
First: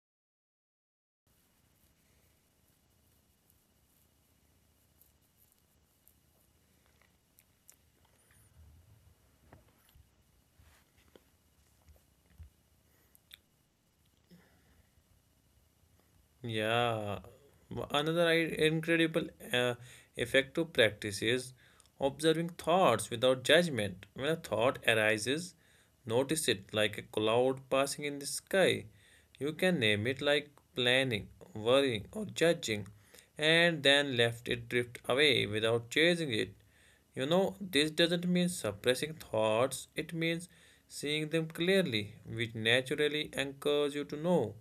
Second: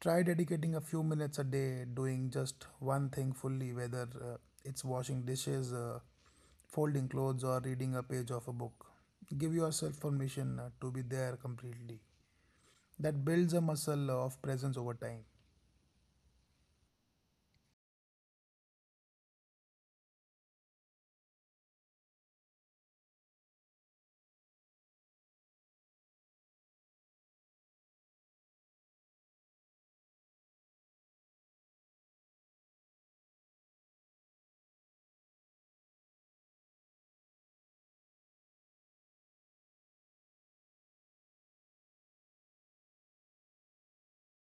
S2: Try dedicating a few minutes a day doing just one thing fully, whether it's washing dishes, folding clothes, or reading a page of a book. Give yourself permission to be there completely. That builds a muscle of presence over time.
S1: yeah, another I- incredible uh, effective practice is observing thoughts without judgment. When a thought arises, notice it like a cloud passing in the sky. You can name it like planning, worrying, or judging, and then left it drift away without chasing it. You know, this doesn't mean suppressing thoughts, it means seeing them clearly, which naturally anchors you to know.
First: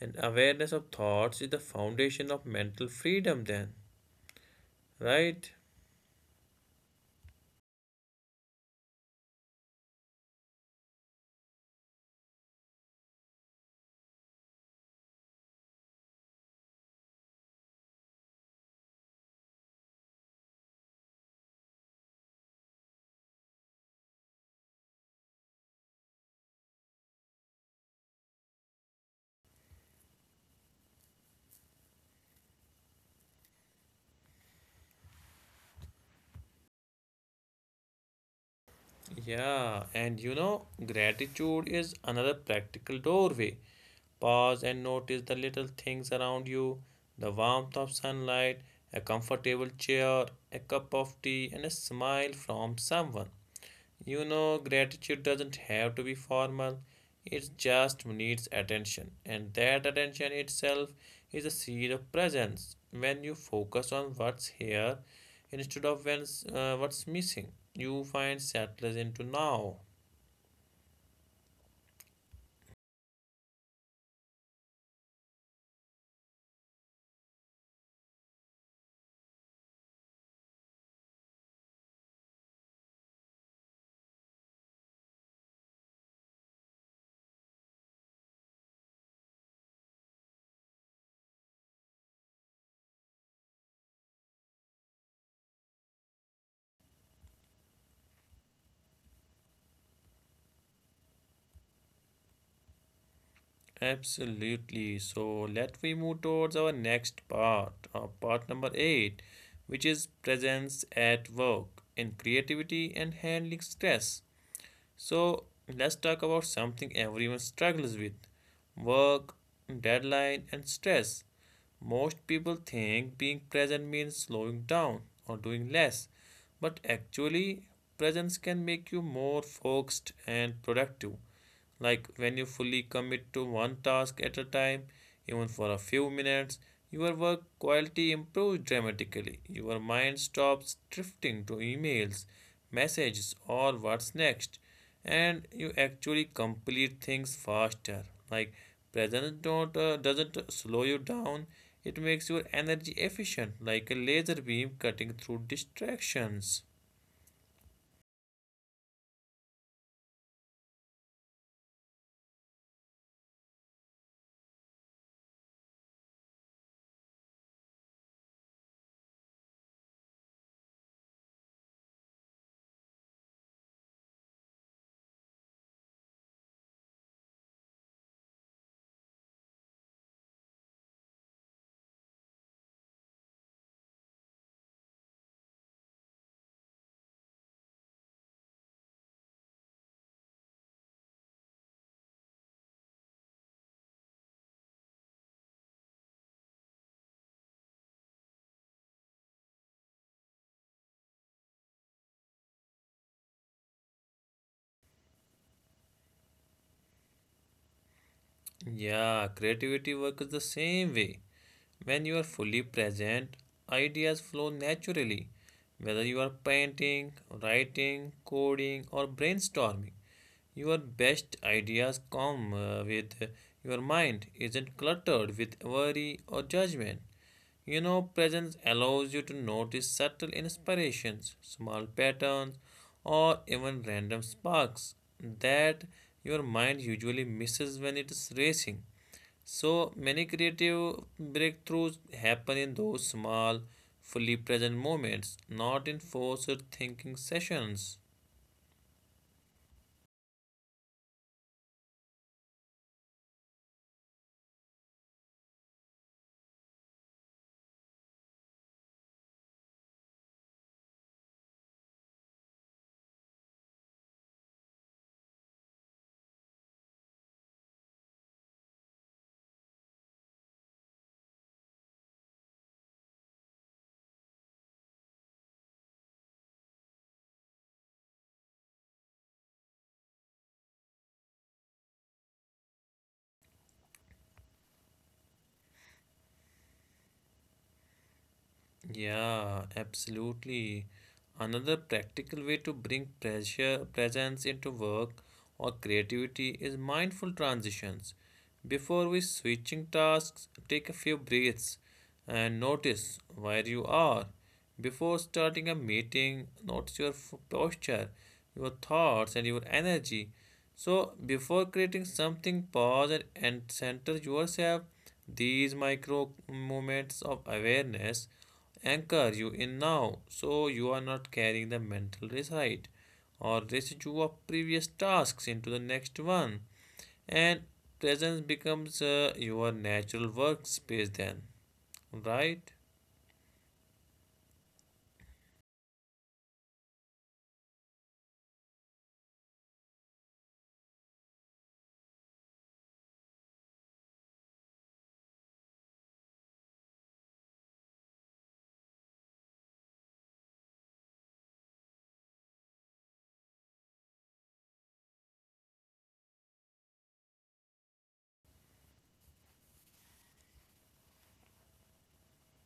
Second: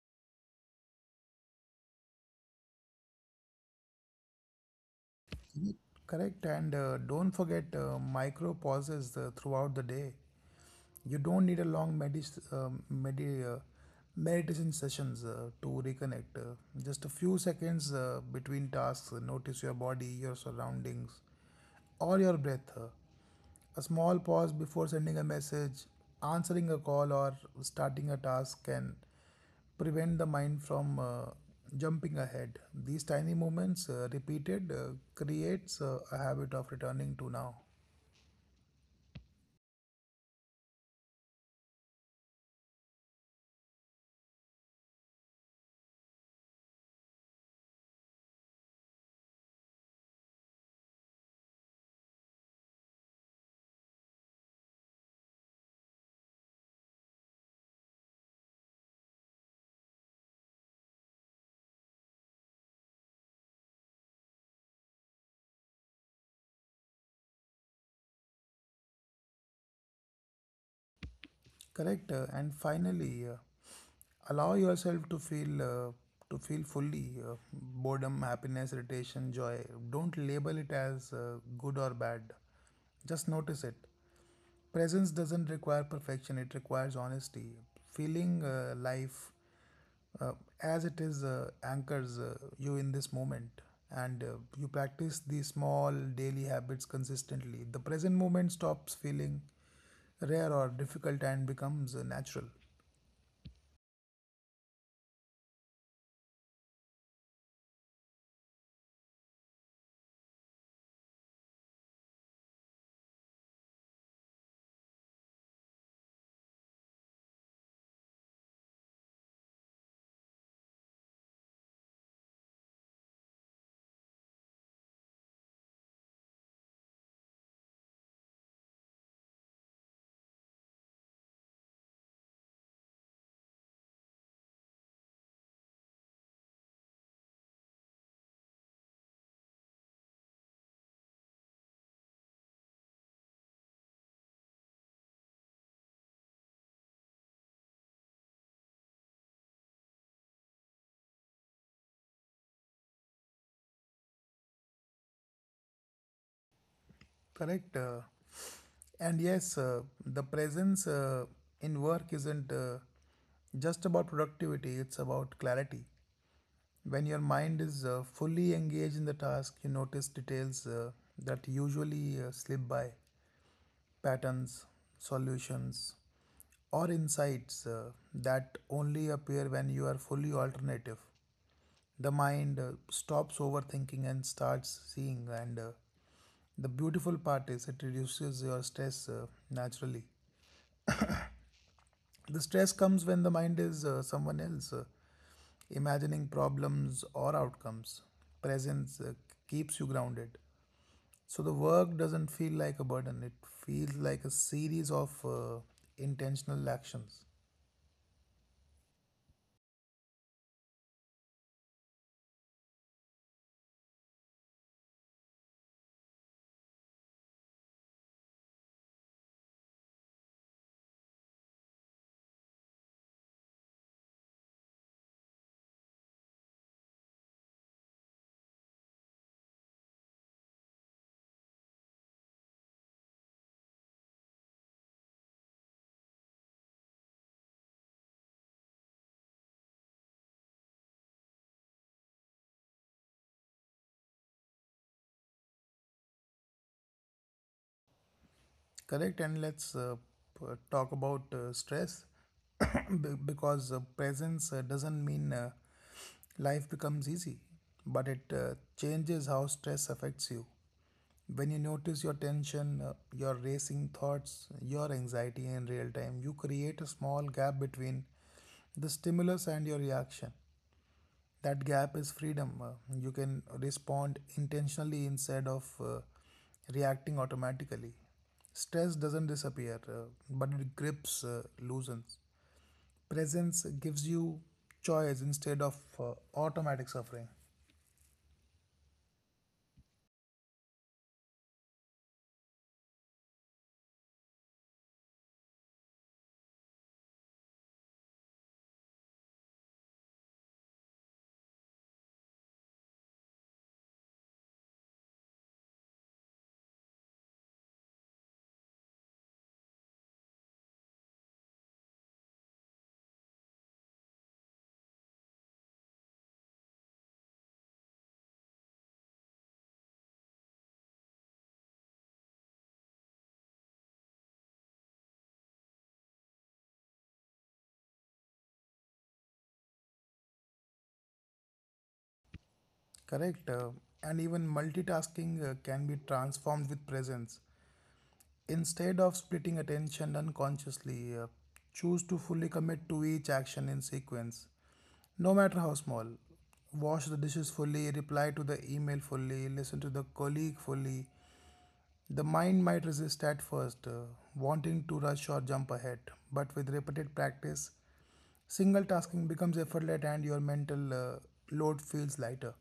S1: And awareness of thoughts is the foundation of mental freedom, then, right?
S2: Correct, and don't forget micro pauses throughout the day. You don't need a long medis medi meditation sessions to reconnect. Just a few seconds between tasks, notice your body, your surroundings, or your breath. A small pause before sending a message, answering a call, or starting a task can prevent the mind from jumping ahead. These tiny movements, repeated, creates a habit of returning to now.
S1: Yeah, and you know, gratitude is another practical doorway. Pause and notice the little things around you, the warmth of sunlight, a comfortable chair, a cup of tea, and a smile from someone. You know, gratitude doesn't have to be formal. It just needs attention, and that attention itself is a seed of presence. When you focus on what's here instead of what's missing, you find settlers into now.
S2: Correct. And finally, allow yourself to feel fully boredom, happiness, irritation, joy. Don't label it as good or bad. Just notice it. Presence doesn't require perfection; it requires honesty. Feeling uh, life uh, as it is anchors you in this moment, and you practice these small daily habits consistently, the present moment stops feeling rare or difficult and becomes natural.
S1: Absolutely. So let we move towards our next part, part number eight, which is presence at work in creativity and handling stress. So let's talk about something everyone struggles with: work, deadline, and stress. Most people think being present means slowing down or doing less, but actually, presence can make you more focused and productive. Like when you fully commit to one task at a time, even for a few minutes, your work quality improves dramatically. Your mind stops drifting to emails, messages, or what's next, and you actually complete things faster. Like presence don't doesn't slow you down. It makes your energy efficient, like a laser beam cutting through distractions.
S2: Correct. Uh, and yes the presence in work isn't just about productivity, it's about clarity. When your mind is fully engaged in the task, you notice details that usually slip by: patterns, solutions, or insights that only appear when you are fully alternative. The mind stops overthinking and starts seeing, and the beautiful part is it reduces your stress naturally. The stress comes when the mind is someone else, imagining problems or outcomes. Presence keeps you grounded. So the work doesn't feel like a burden, it feels like a series of intentional actions.
S1: Yeah, creativity works the same way. When you are fully present, ideas flow naturally. Whether you are painting, writing, coding, or brainstorming, your best ideas come with your mind isn't cluttered with worry or judgment. You know, presence allows you to notice subtle inspirations, small patterns, or even random sparks that your mind usually misses when it is racing. So many creative breakthroughs happen in those small, fully present moments, not in forced thinking sessions.
S2: Correct, and let's uh, p- talk about uh, stress be- because presence doesn't mean life becomes easy, but it changes how stress affects you. When you notice your tension, your racing thoughts, your anxiety in real time, you create a small gap between the stimulus and your reaction. That gap is freedom. You can respond intentionally instead of reacting automatically. Stress doesn't disappear, but it grips loosens. Presence gives you choice instead of automatic suffering.
S1: Yeah, absolutely. Another practical way to bring pressure presence into work or creativity is mindful transitions. Before we switching tasks, take a few breaths and notice where you are. Before starting a meeting, notice your posture, your thoughts and your energy. So before creating something, pause and center yourself. These micro moments of awareness anchor you in now so you are not carrying the mental reside or residue of previous tasks into the next one, and presence becomes your natural workspace then, right?
S2: Correct. And even multitasking can be transformed with presence. Instead of splitting attention unconsciously, choose to fully commit to each action in sequence. No matter how small, wash the dishes fully, reply to the email fully, listen to the colleague fully. The mind might resist at first, wanting to rush or jump ahead, but with repeated practice, single tasking becomes effortless and your mental load feels lighter.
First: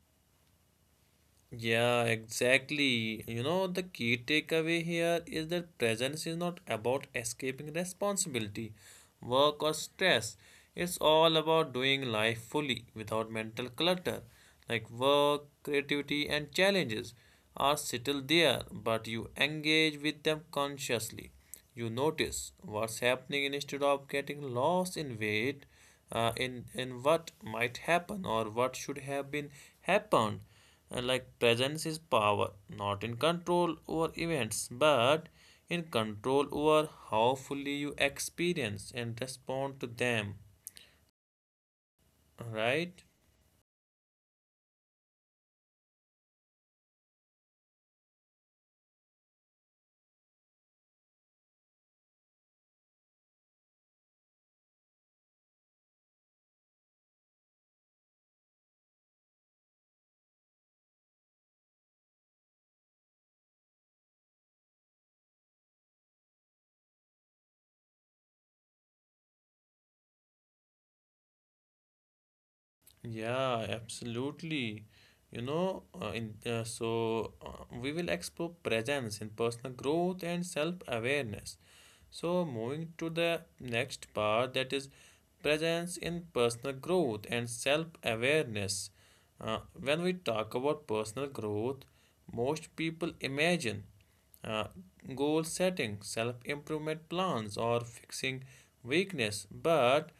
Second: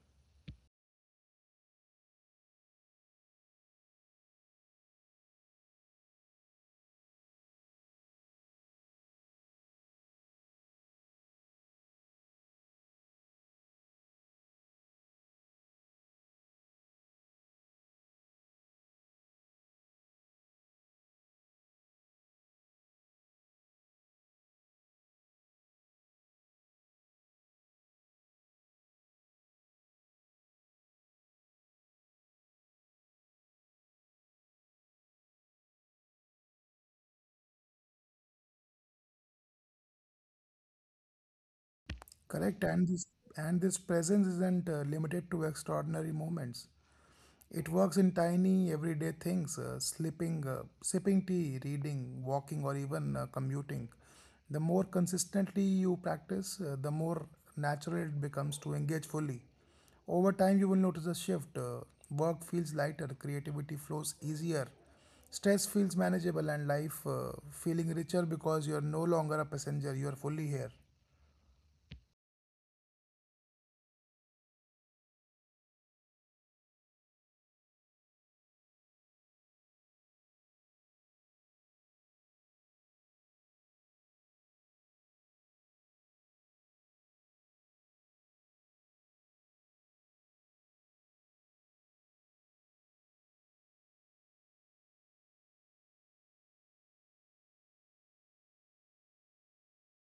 S1: Yeah, exactly. You know, the key takeaway here is that presence is not about escaping responsibility, work, or stress. It's all about doing life fully without mental clutter. Like work, creativity, and challenges are still there, but you engage with them consciously. You notice what's happening instead of getting lost in wait, in what might happen or what should have been happened. Like presence is power, not in control over events, but in control over how fully you experience and respond to them,
S2: Correct, and
S1: right?
S2: this and this presence isn't uh, limited to extraordinary moments. It works in tiny everyday things, sleeping, sipping tea, reading, walking, or even commuting. The more consistently you practice, the more natural it becomes to engage fully. Over time, you will notice a shift. Work feels lighter, creativity flows easier, stress feels manageable, and life feeling richer because you are no longer a passenger, you are fully here.
S1: Yeah, absolutely. You know, in so We will explore presence in personal growth and self-awareness. So moving to the next part, that is presence in personal growth and self-awareness. When we talk about personal growth, most people imagine uh, goal setting, self improvement plans, or fixing weakness. But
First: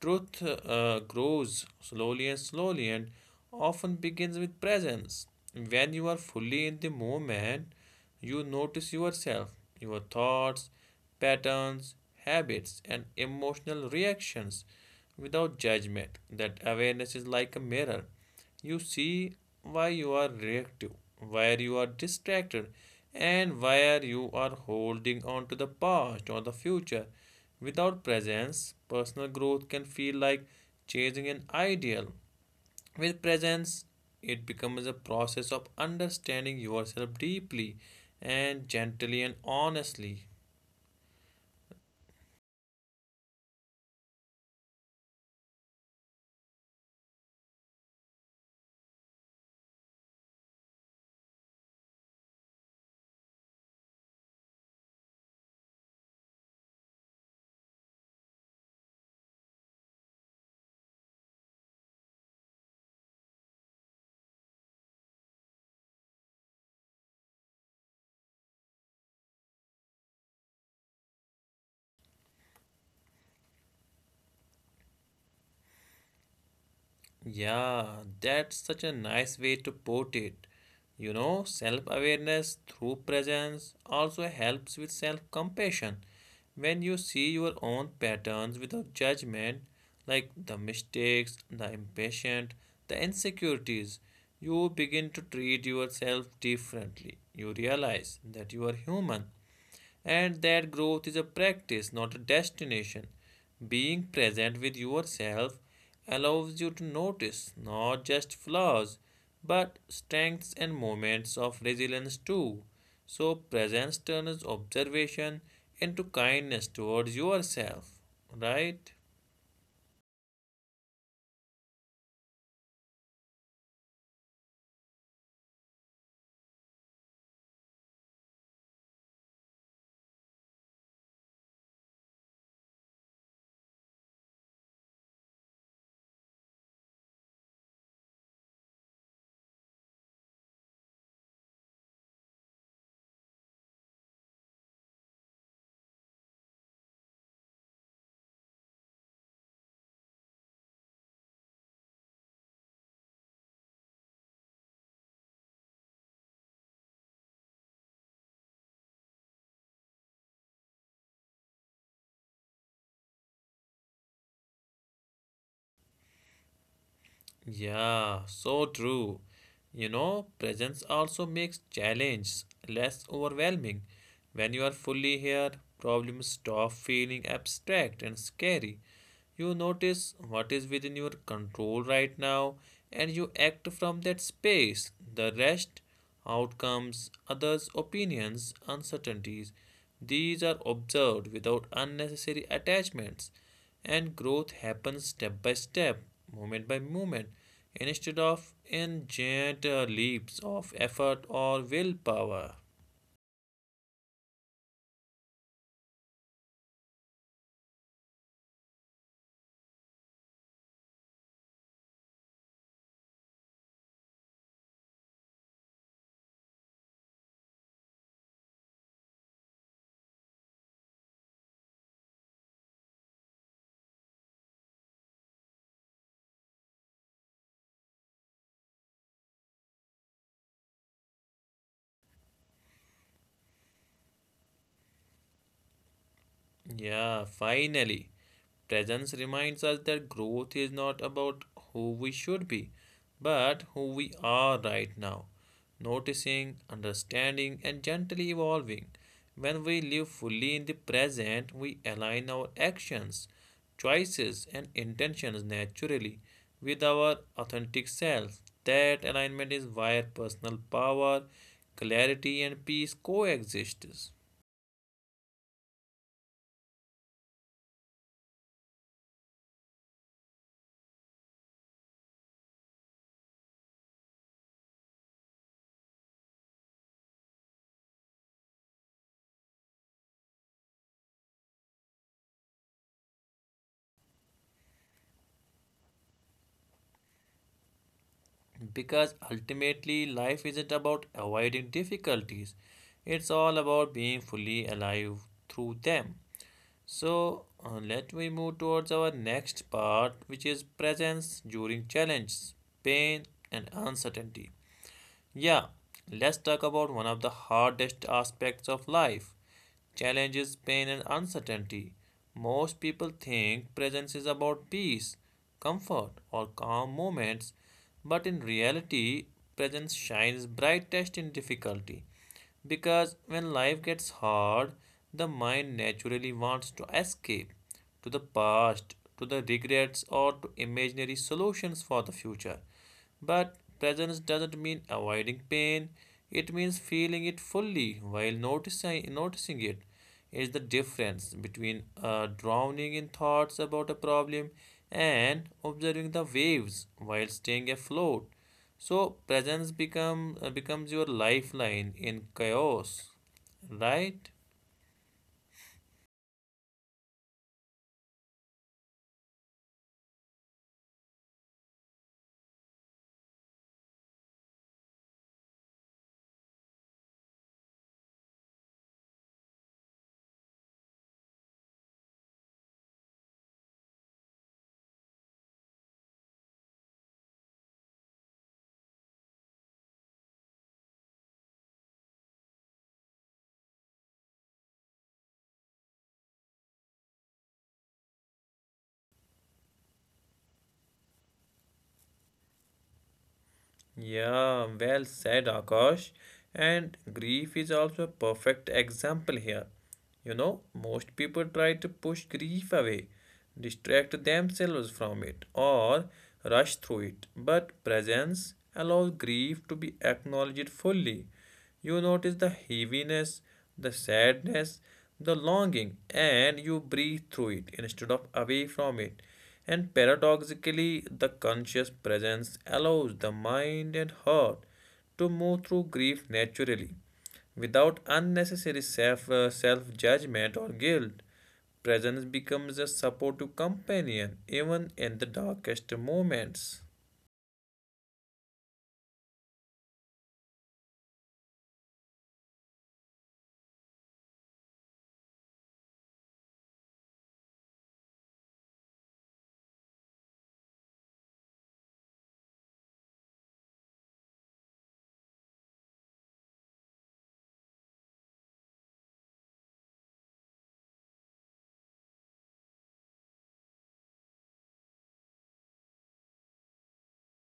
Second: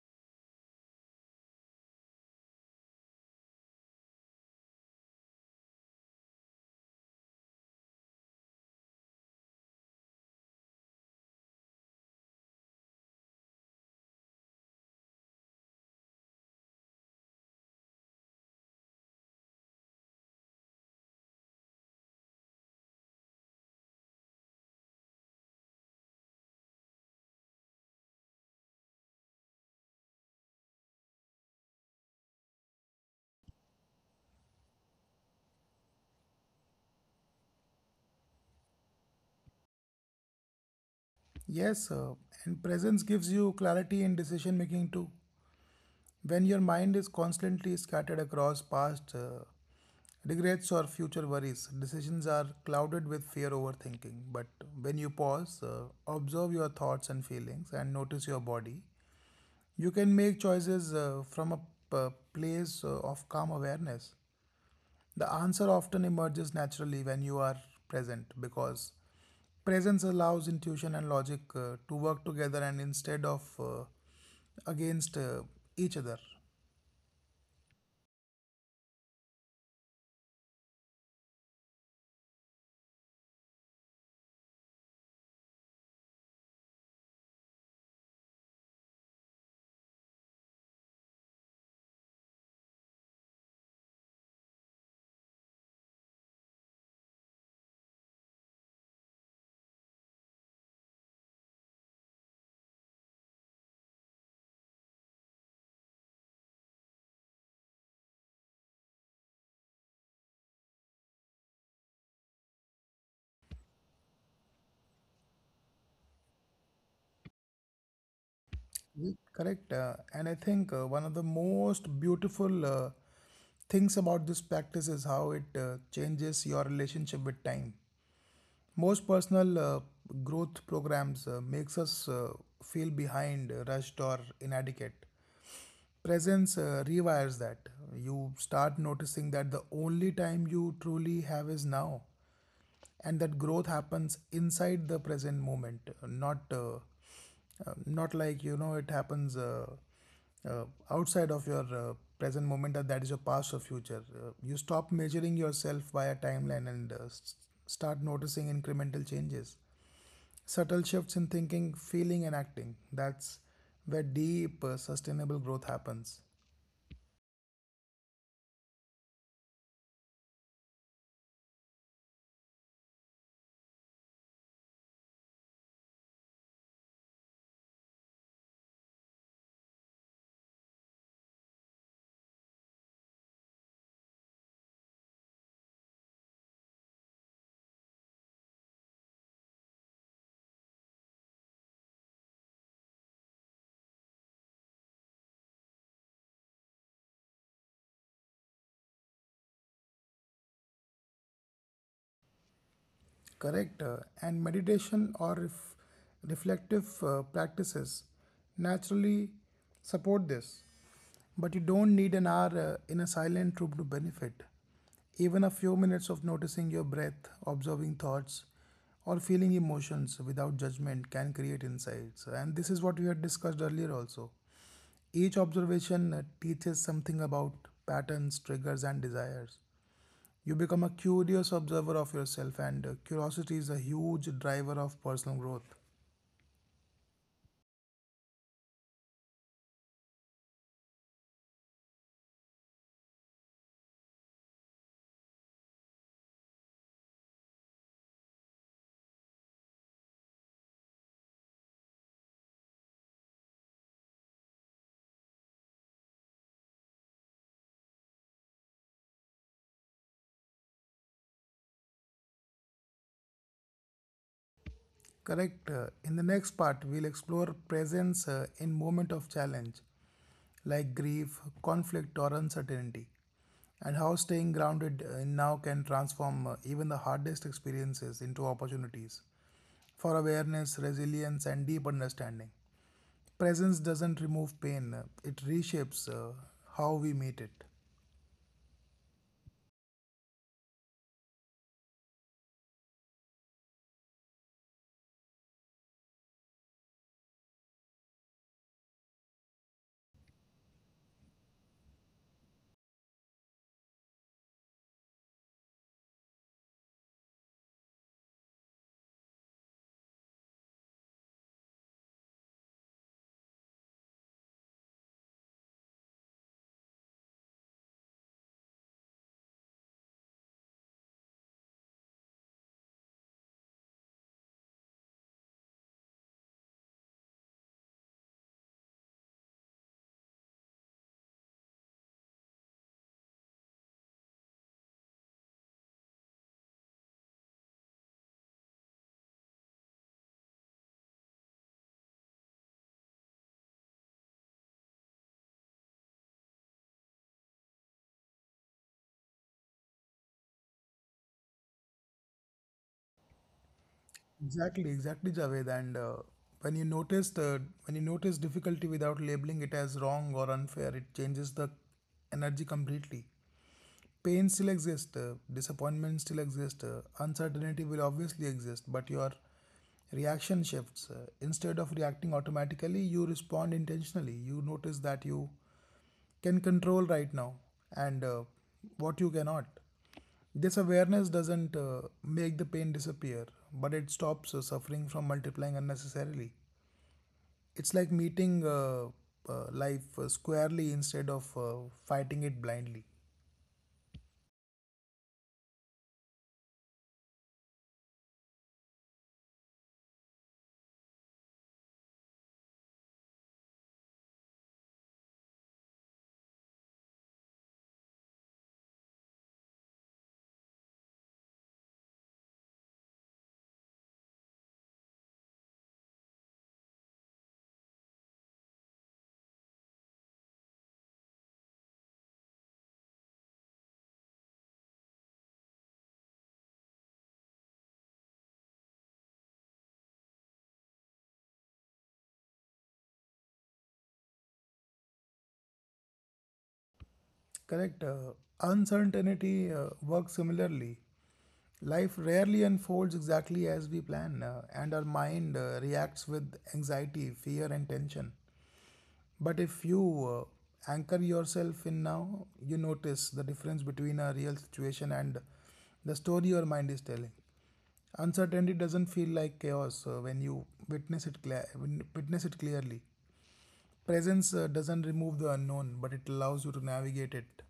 S1: truth grows slowly and slowly and often begins with presence. When you are fully in the moment, you notice yourself, your thoughts, patterns, habits, and emotional reactions without judgment. That awareness is like a mirror. You see why you are reactive, where you are distracted, and where you are holding on to the past or the future. Without presence, personal growth can feel like chasing an ideal. With presence, it becomes a process of understanding yourself deeply and gently and honestly.
S2: Yes, and presence gives you clarity in decision making too. When your mind is constantly scattered across past regrets or future worries, decisions are clouded with fear overthinking. But when you pause, observe your thoughts and feelings, and notice your body, you can make choices from a place of calm awareness. The answer often emerges naturally when you are present because presence allows intuition and logic to work together and instead of against each other.
S1: Yeah, that's such a nice way to put it. You know, self awareness through presence also helps with self compassion. When you see your own patterns without judgment, like the mistakes, the impatient, the insecurities, you begin to treat yourself differently. You realize that you are human and that growth is a practice, not a destination. Being present with yourself allows you to notice not just flaws, but strengths and moments of resilience too. So, presence turns observation into kindness towards yourself, right?
S2: Mm, correct. And I think one of the most beautiful things about this practice is how it changes your relationship with time. Most personal growth programs makes us feel behind, rushed or inadequate. Presence rewires that. You start noticing that the only time you truly have is now, and that growth happens inside the present moment, not not like you know it happens outside of your present moment, or that is your past or future. You stop measuring yourself by a timeline, and start noticing incremental changes, subtle shifts in thinking, feeling and acting. That's where deep, sustainable growth happens.
S1: Yeah, so true. You know, presence also makes challenge less overwhelming. When you are fully here, problems stop feeling abstract and scary. You notice what is within your control right now and you act from that space. The rest, outcomes, others' opinions, uncertainties, these are observed without unnecessary attachments and growth happens step by step, moment by moment, instead of in giant leaps of effort or willpower.
S2: Correct. And meditation or reflective practices naturally support this. But you don't need an hour in a silent room to benefit. Even a few minutes of noticing your breath, observing thoughts, or feeling emotions without judgment can create insights. And this is what we had discussed earlier also. Each observation teaches something about patterns, triggers, and desires. You become a curious observer of yourself, and curiosity is a huge driver of personal growth.
S1: Yeah, finally. Presence reminds us that growth is not about who we should be, but who we are right now. Noticing, understanding, and gently evolving. When we live fully in the present, we align our actions, choices, and intentions naturally with our authentic self. That alignment is where personal power, clarity, and peace coexist.
S2: Correct. In the next part, we'll explore presence in moment of challenge, like grief, conflict, or uncertainty, and how staying grounded now can transform even the hardest experiences into opportunities for awareness, resilience, and deep understanding. Presence doesn't remove pain; it reshapes how we meet it.
S1: Because ultimately, life isn't about avoiding difficulties, it's all about being fully alive through them. So, let me move towards our next part, which is presence during challenges, pain, and uncertainty. Yeah, let's talk about one of the hardest aspects of life: challenges, pain, and uncertainty. Most people think presence is about peace, comfort, or calm moments, but in reality, presence shines brightest in difficulty. Because when life gets hard, the mind naturally wants to escape to the past, to the regrets, or to imaginary solutions for the future. But presence doesn't mean avoiding pain, it means feeling it fully while noticing it. Is the difference between drowning in thoughts about a problem and observing the waves while staying afloat. So presence becomes your lifeline in chaos, right?
S2: Exactly, exactly, Javed. And when you notice difficulty without labeling it as wrong or unfair, it changes the energy completely. Pain still exists, disappointment still exists, uncertainty will obviously exist, but your reaction shifts. Instead of reacting automatically, you respond intentionally. You notice that you can control right now, and what you cannot. This awareness doesn't make the pain disappear, but it stops suffering from multiplying unnecessarily. It's like meeting life squarely instead of fighting it blindly.
S1: Yeah, well said, Akash. And grief is also a perfect example here. You know, most people try to push grief away, distract themselves from it, or rush through it. But presence allows grief to be acknowledged fully. You notice the heaviness, the sadness, the longing, and you breathe through it instead of away from it. And paradoxically, the conscious presence allows the mind and heart to move through grief naturally without unnecessary self judgment or guilt. Presence becomes a supportive companion even in the darkest moments.
S2: Correct. Uncertainty works similarly. Life rarely unfolds exactly as we plan, and our mind reacts with anxiety, fear, and tension. But if you anchor yourself in now, you notice the difference between a real situation and the story your mind is telling. Uncertainty doesn't feel like chaos when you witness it clearly. Presence doesn't remove the unknown, but it allows you to navigate it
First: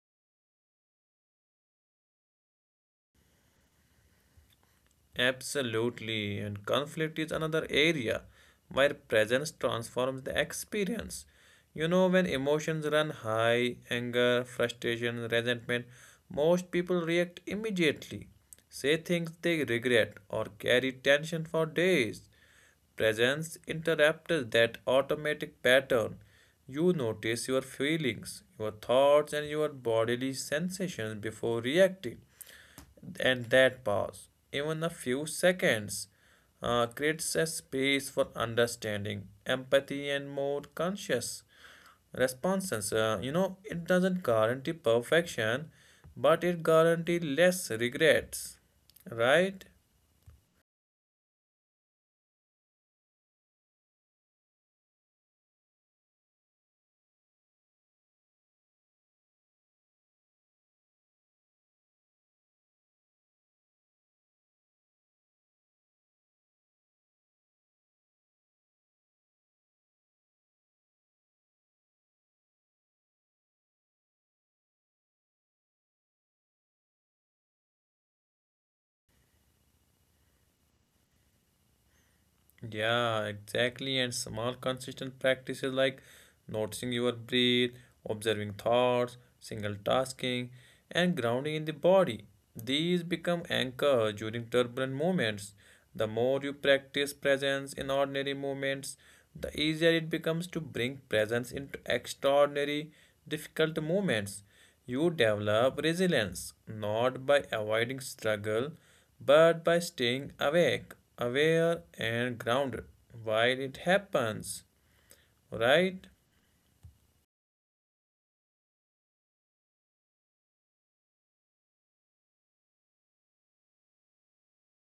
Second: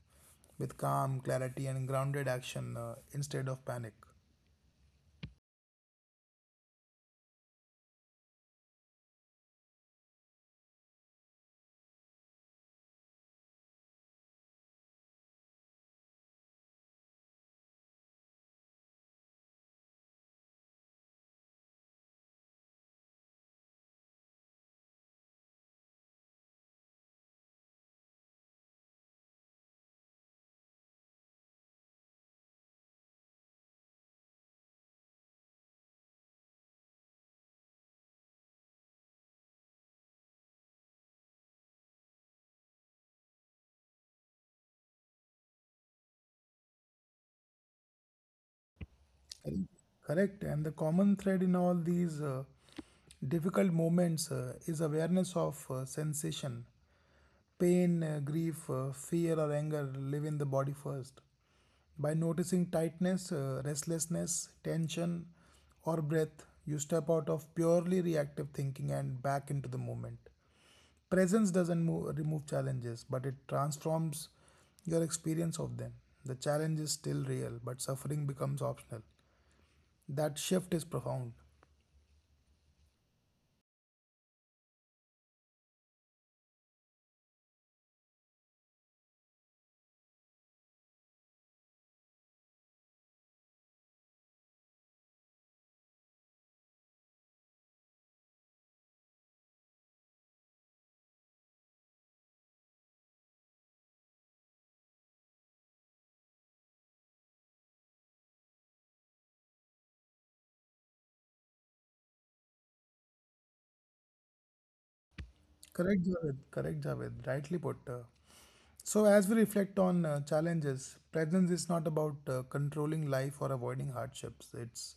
S2: with calm, clarity, and grounded action instead of panic.
S1: Absolutely, and conflict is another area where presence transforms the experience. You know, when emotions run high, anger, frustration, resentment, most people react immediately, say things they regret, or carry tension for days. Presence interrupts that automatic pattern. You notice your feelings, your thoughts, and your bodily sensations before reacting and that pause, even a few seconds, creates a space for understanding, empathy, and more conscious responses. It doesn't guarantee perfection, but it guarantees less regrets, right?
S2: Correct. And the common thread in all these difficult moments is awareness of sensation. Pain, grief, fear, or anger live in the body first. By noticing tightness, restlessness, tension, or breath, you step out of purely reactive thinking and back into the moment. Presence doesn't remove challenges, but it transforms your experience of them. The challenge is still real, but suffering becomes optional. That shift is profound.
S1: Yeah, exactly. And small, consistent practices like noticing your breath, observing thoughts, single tasking, and grounding in the body. These become anchors during turbulent moments. The more you practice presence in ordinary moments, the easier it becomes to bring presence into extraordinary, difficult moments. You develop resilience not by avoiding struggle but by staying awake, aware, and grounded while it happens.
S2: Correct,
S1: Right?
S2: Javed. Correct, Javed. Rightly put. So, as we reflect on challenges, presence is not about controlling life or avoiding hardships. It's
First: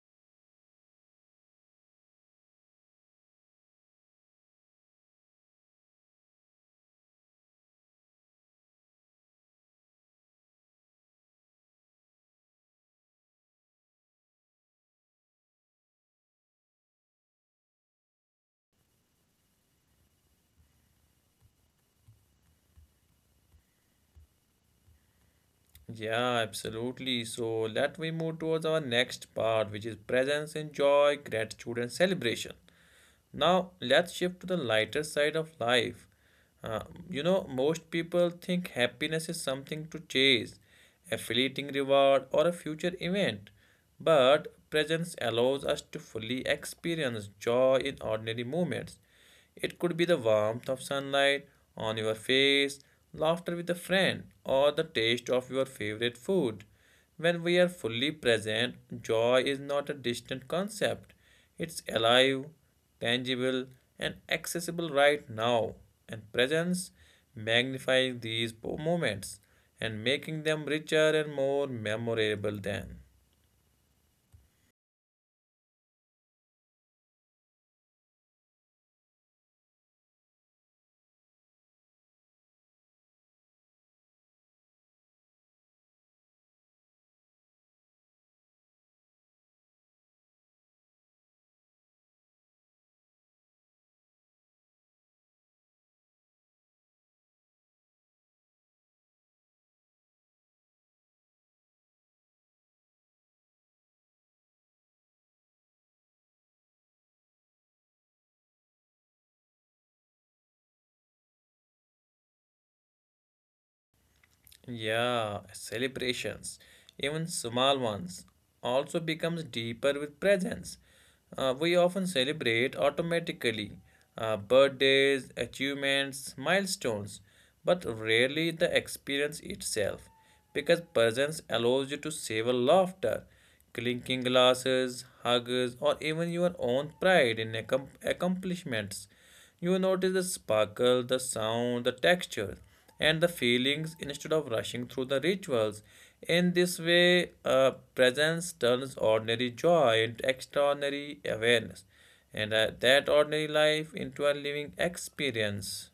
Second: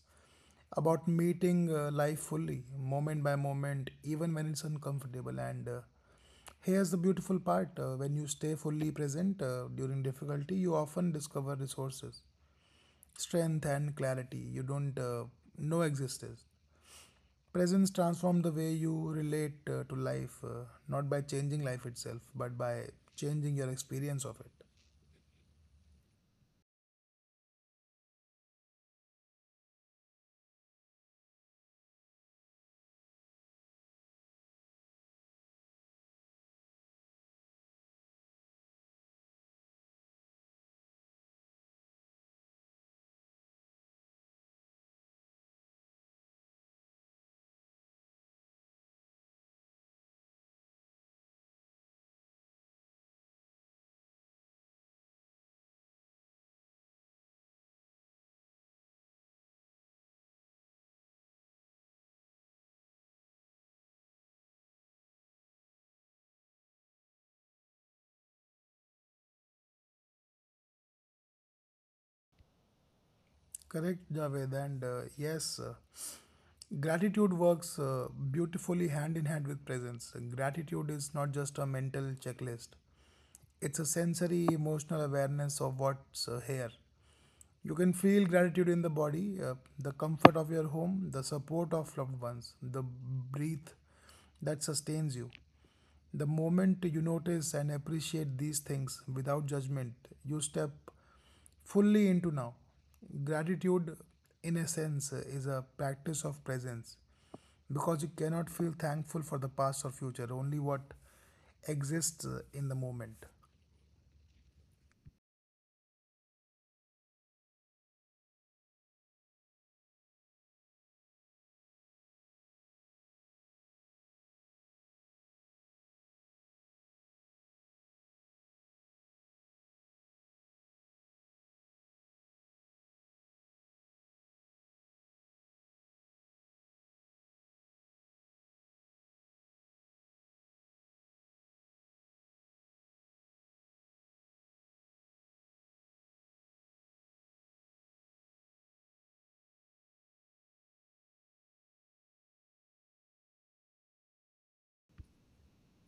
S2: about meeting life fully, moment by moment, even when it's uncomfortable. And Here's the beautiful part: when you stay fully present during difficulty, you often discover resources, strength, and clarity you don't know existed. Presence transforms the way you relate to life, not by changing life itself, but by changing your experience of it.
S1: Yeah, absolutely. So, let we move towards our next part, which is presence, and joy, gratitude, and celebration. Now, let's shift to the lighter side of life. Uh, Most people think happiness is something to chase, affiliating reward, or a future event. But presence allows us to fully experience joy in ordinary moments. It could be the warmth of sunlight on your face, laughter with a friend, or the taste of your favorite food. When we are fully present, joy is not a distant concept. It's alive, tangible, and accessible right now. And presence magnifies these moments and making them richer and more memorable than.
S2: Correct, Javed. And yes, gratitude works beautifully hand in hand with presence. Gratitude is not just a mental checklist, it's a sensory, emotional awareness of what's here. You can feel gratitude in the body: the comfort of your home, the support of loved ones, the breath that sustains you. The moment you notice and appreciate these things without judgment, you step fully into now. Gratitude, in a sense, is a practice of presence, because you cannot feel thankful for the past or future, only what exists in the moment.
S1: Yeah, celebrations, even small ones, also becomes deeper with presence. We often celebrate automatically birthdays, achievements, milestones, but rarely the experience itself, because presence allows you to savor laughter, clinking glasses, hugs, or even your own pride in accomplishments. You notice the sparkle, the sound, the texture, and the feelings instead of rushing through the rituals. In this way, presence turns ordinary joy into extraordinary awareness, and that ordinary life into a living experience.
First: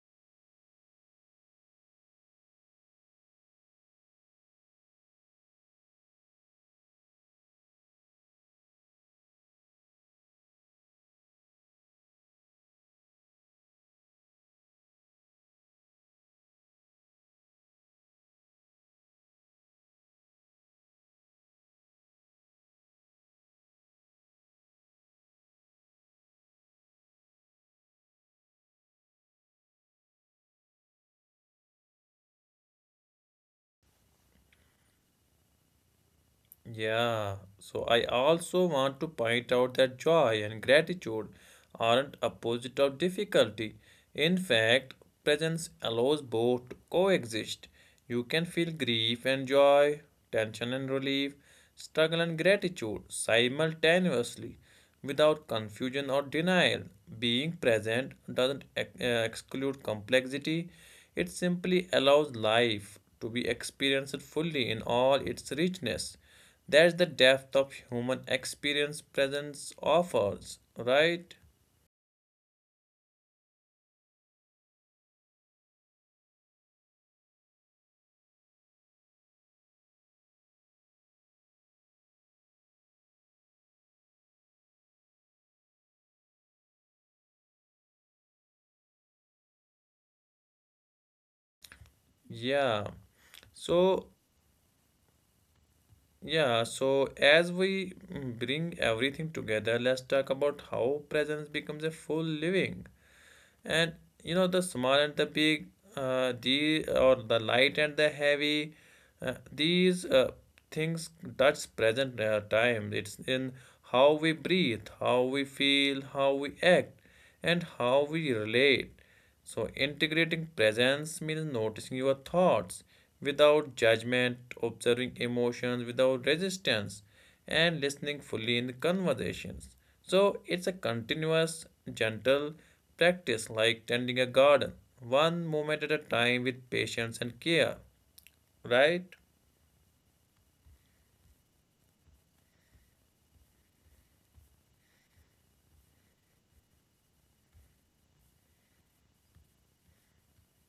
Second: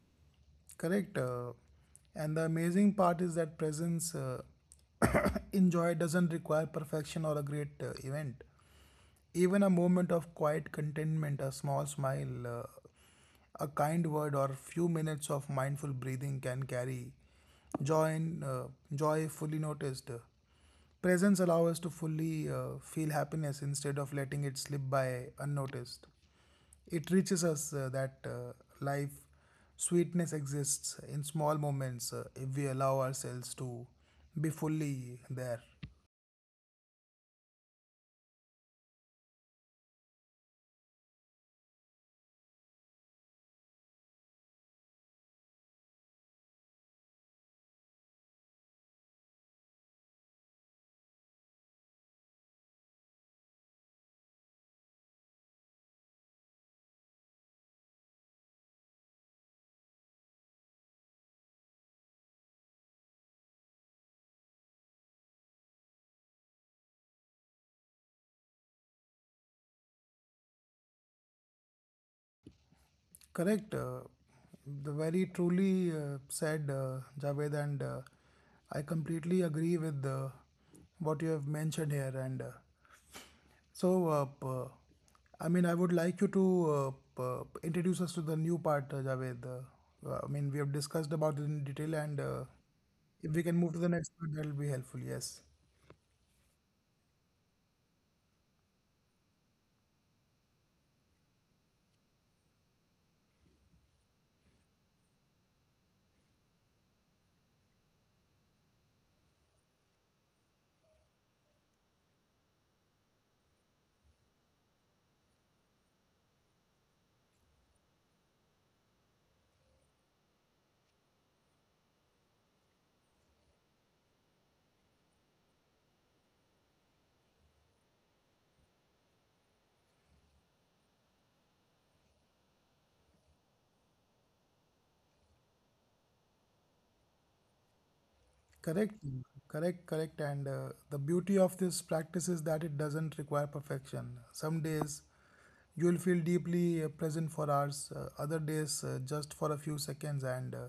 S2: Correct? And the amazing part is that presence. Enjoy doesn't require perfection or a great event. Even a moment of quiet contentment, a small smile, a kind word, or few minutes of mindful breathing can carry joy in uh, joy fully noticed. Presence allows us to fully feel happiness instead of letting it slip by unnoticed. It reaches us that life sweetness exists in small moments, if we allow ourselves to be fully there.
S1: Yeah, so I also want to point out that joy and gratitude aren't opposite of difficulty. In fact, presence allows both to coexist. You can feel grief and joy, tension and relief, struggle and gratitude simultaneously without confusion or denial. Being present doesn't exclude complexity, it simply allows life to be experienced fully in all its richness. That's the depth of human experience presence offers, right?
S2: Correct. The very truly said, Javed, and I completely agree with what you have mentioned here. And so, uh, p- uh, I mean, I would like you to introduce us to the new part, Javed. I mean, we have discussed about it in detail, and
S1: Yeah.
S2: if we can move to the next
S1: So,
S2: part, that will be helpful. Yes.
S1: yeah, so as we bring everything together, let's talk about how presence becomes a full living. And you know, the small and the big, the or the light and the heavy, these things touch present time. It's in how we breathe, how we feel, how we act, and how we relate. So, integrating presence means noticing your thoughts without judgment, observing emotions without resistance, and listening fully in the conversations. So, it's a continuous, gentle practice like tending a garden, one moment at a time with patience and care,
S2: Correct,
S1: right?
S2: correct, correct. And the beauty of this practice is that it doesn't require perfection. Some days you will feel deeply present for hours, other days just for a few seconds, and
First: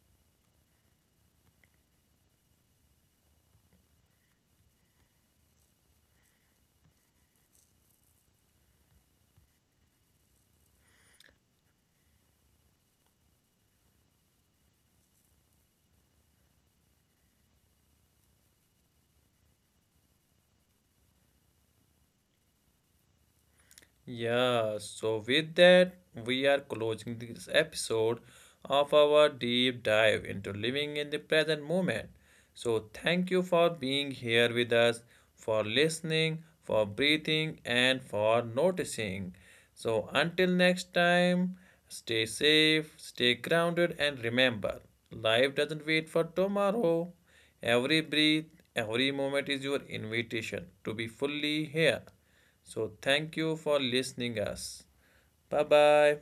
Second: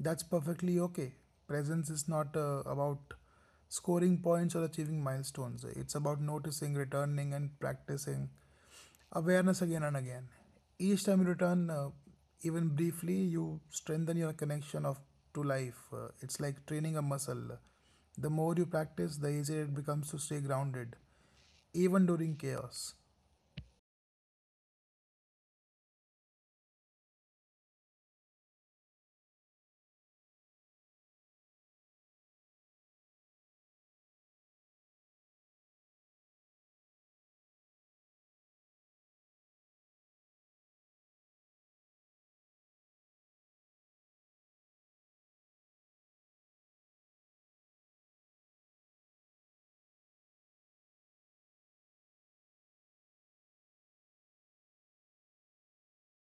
S2: that's perfectly okay. Presence is not about scoring points or achieving milestones, it's about noticing, returning, and practicing. Awareness again and again. Each time you return, even briefly, you strengthen your connection of to life. It's like training a muscle. The more you practice, the easier it becomes to stay grounded, even during chaos.
S1: Yeah, so with that, we are closing this episode of our deep dive into living in the present moment. So, thank you for being here with us, for listening, for breathing, and for noticing. So, until next time, stay safe, stay grounded, and remember life doesn't wait for tomorrow. Every breath, every moment is your invitation to be fully here. So thank you for listening us. Bye bye.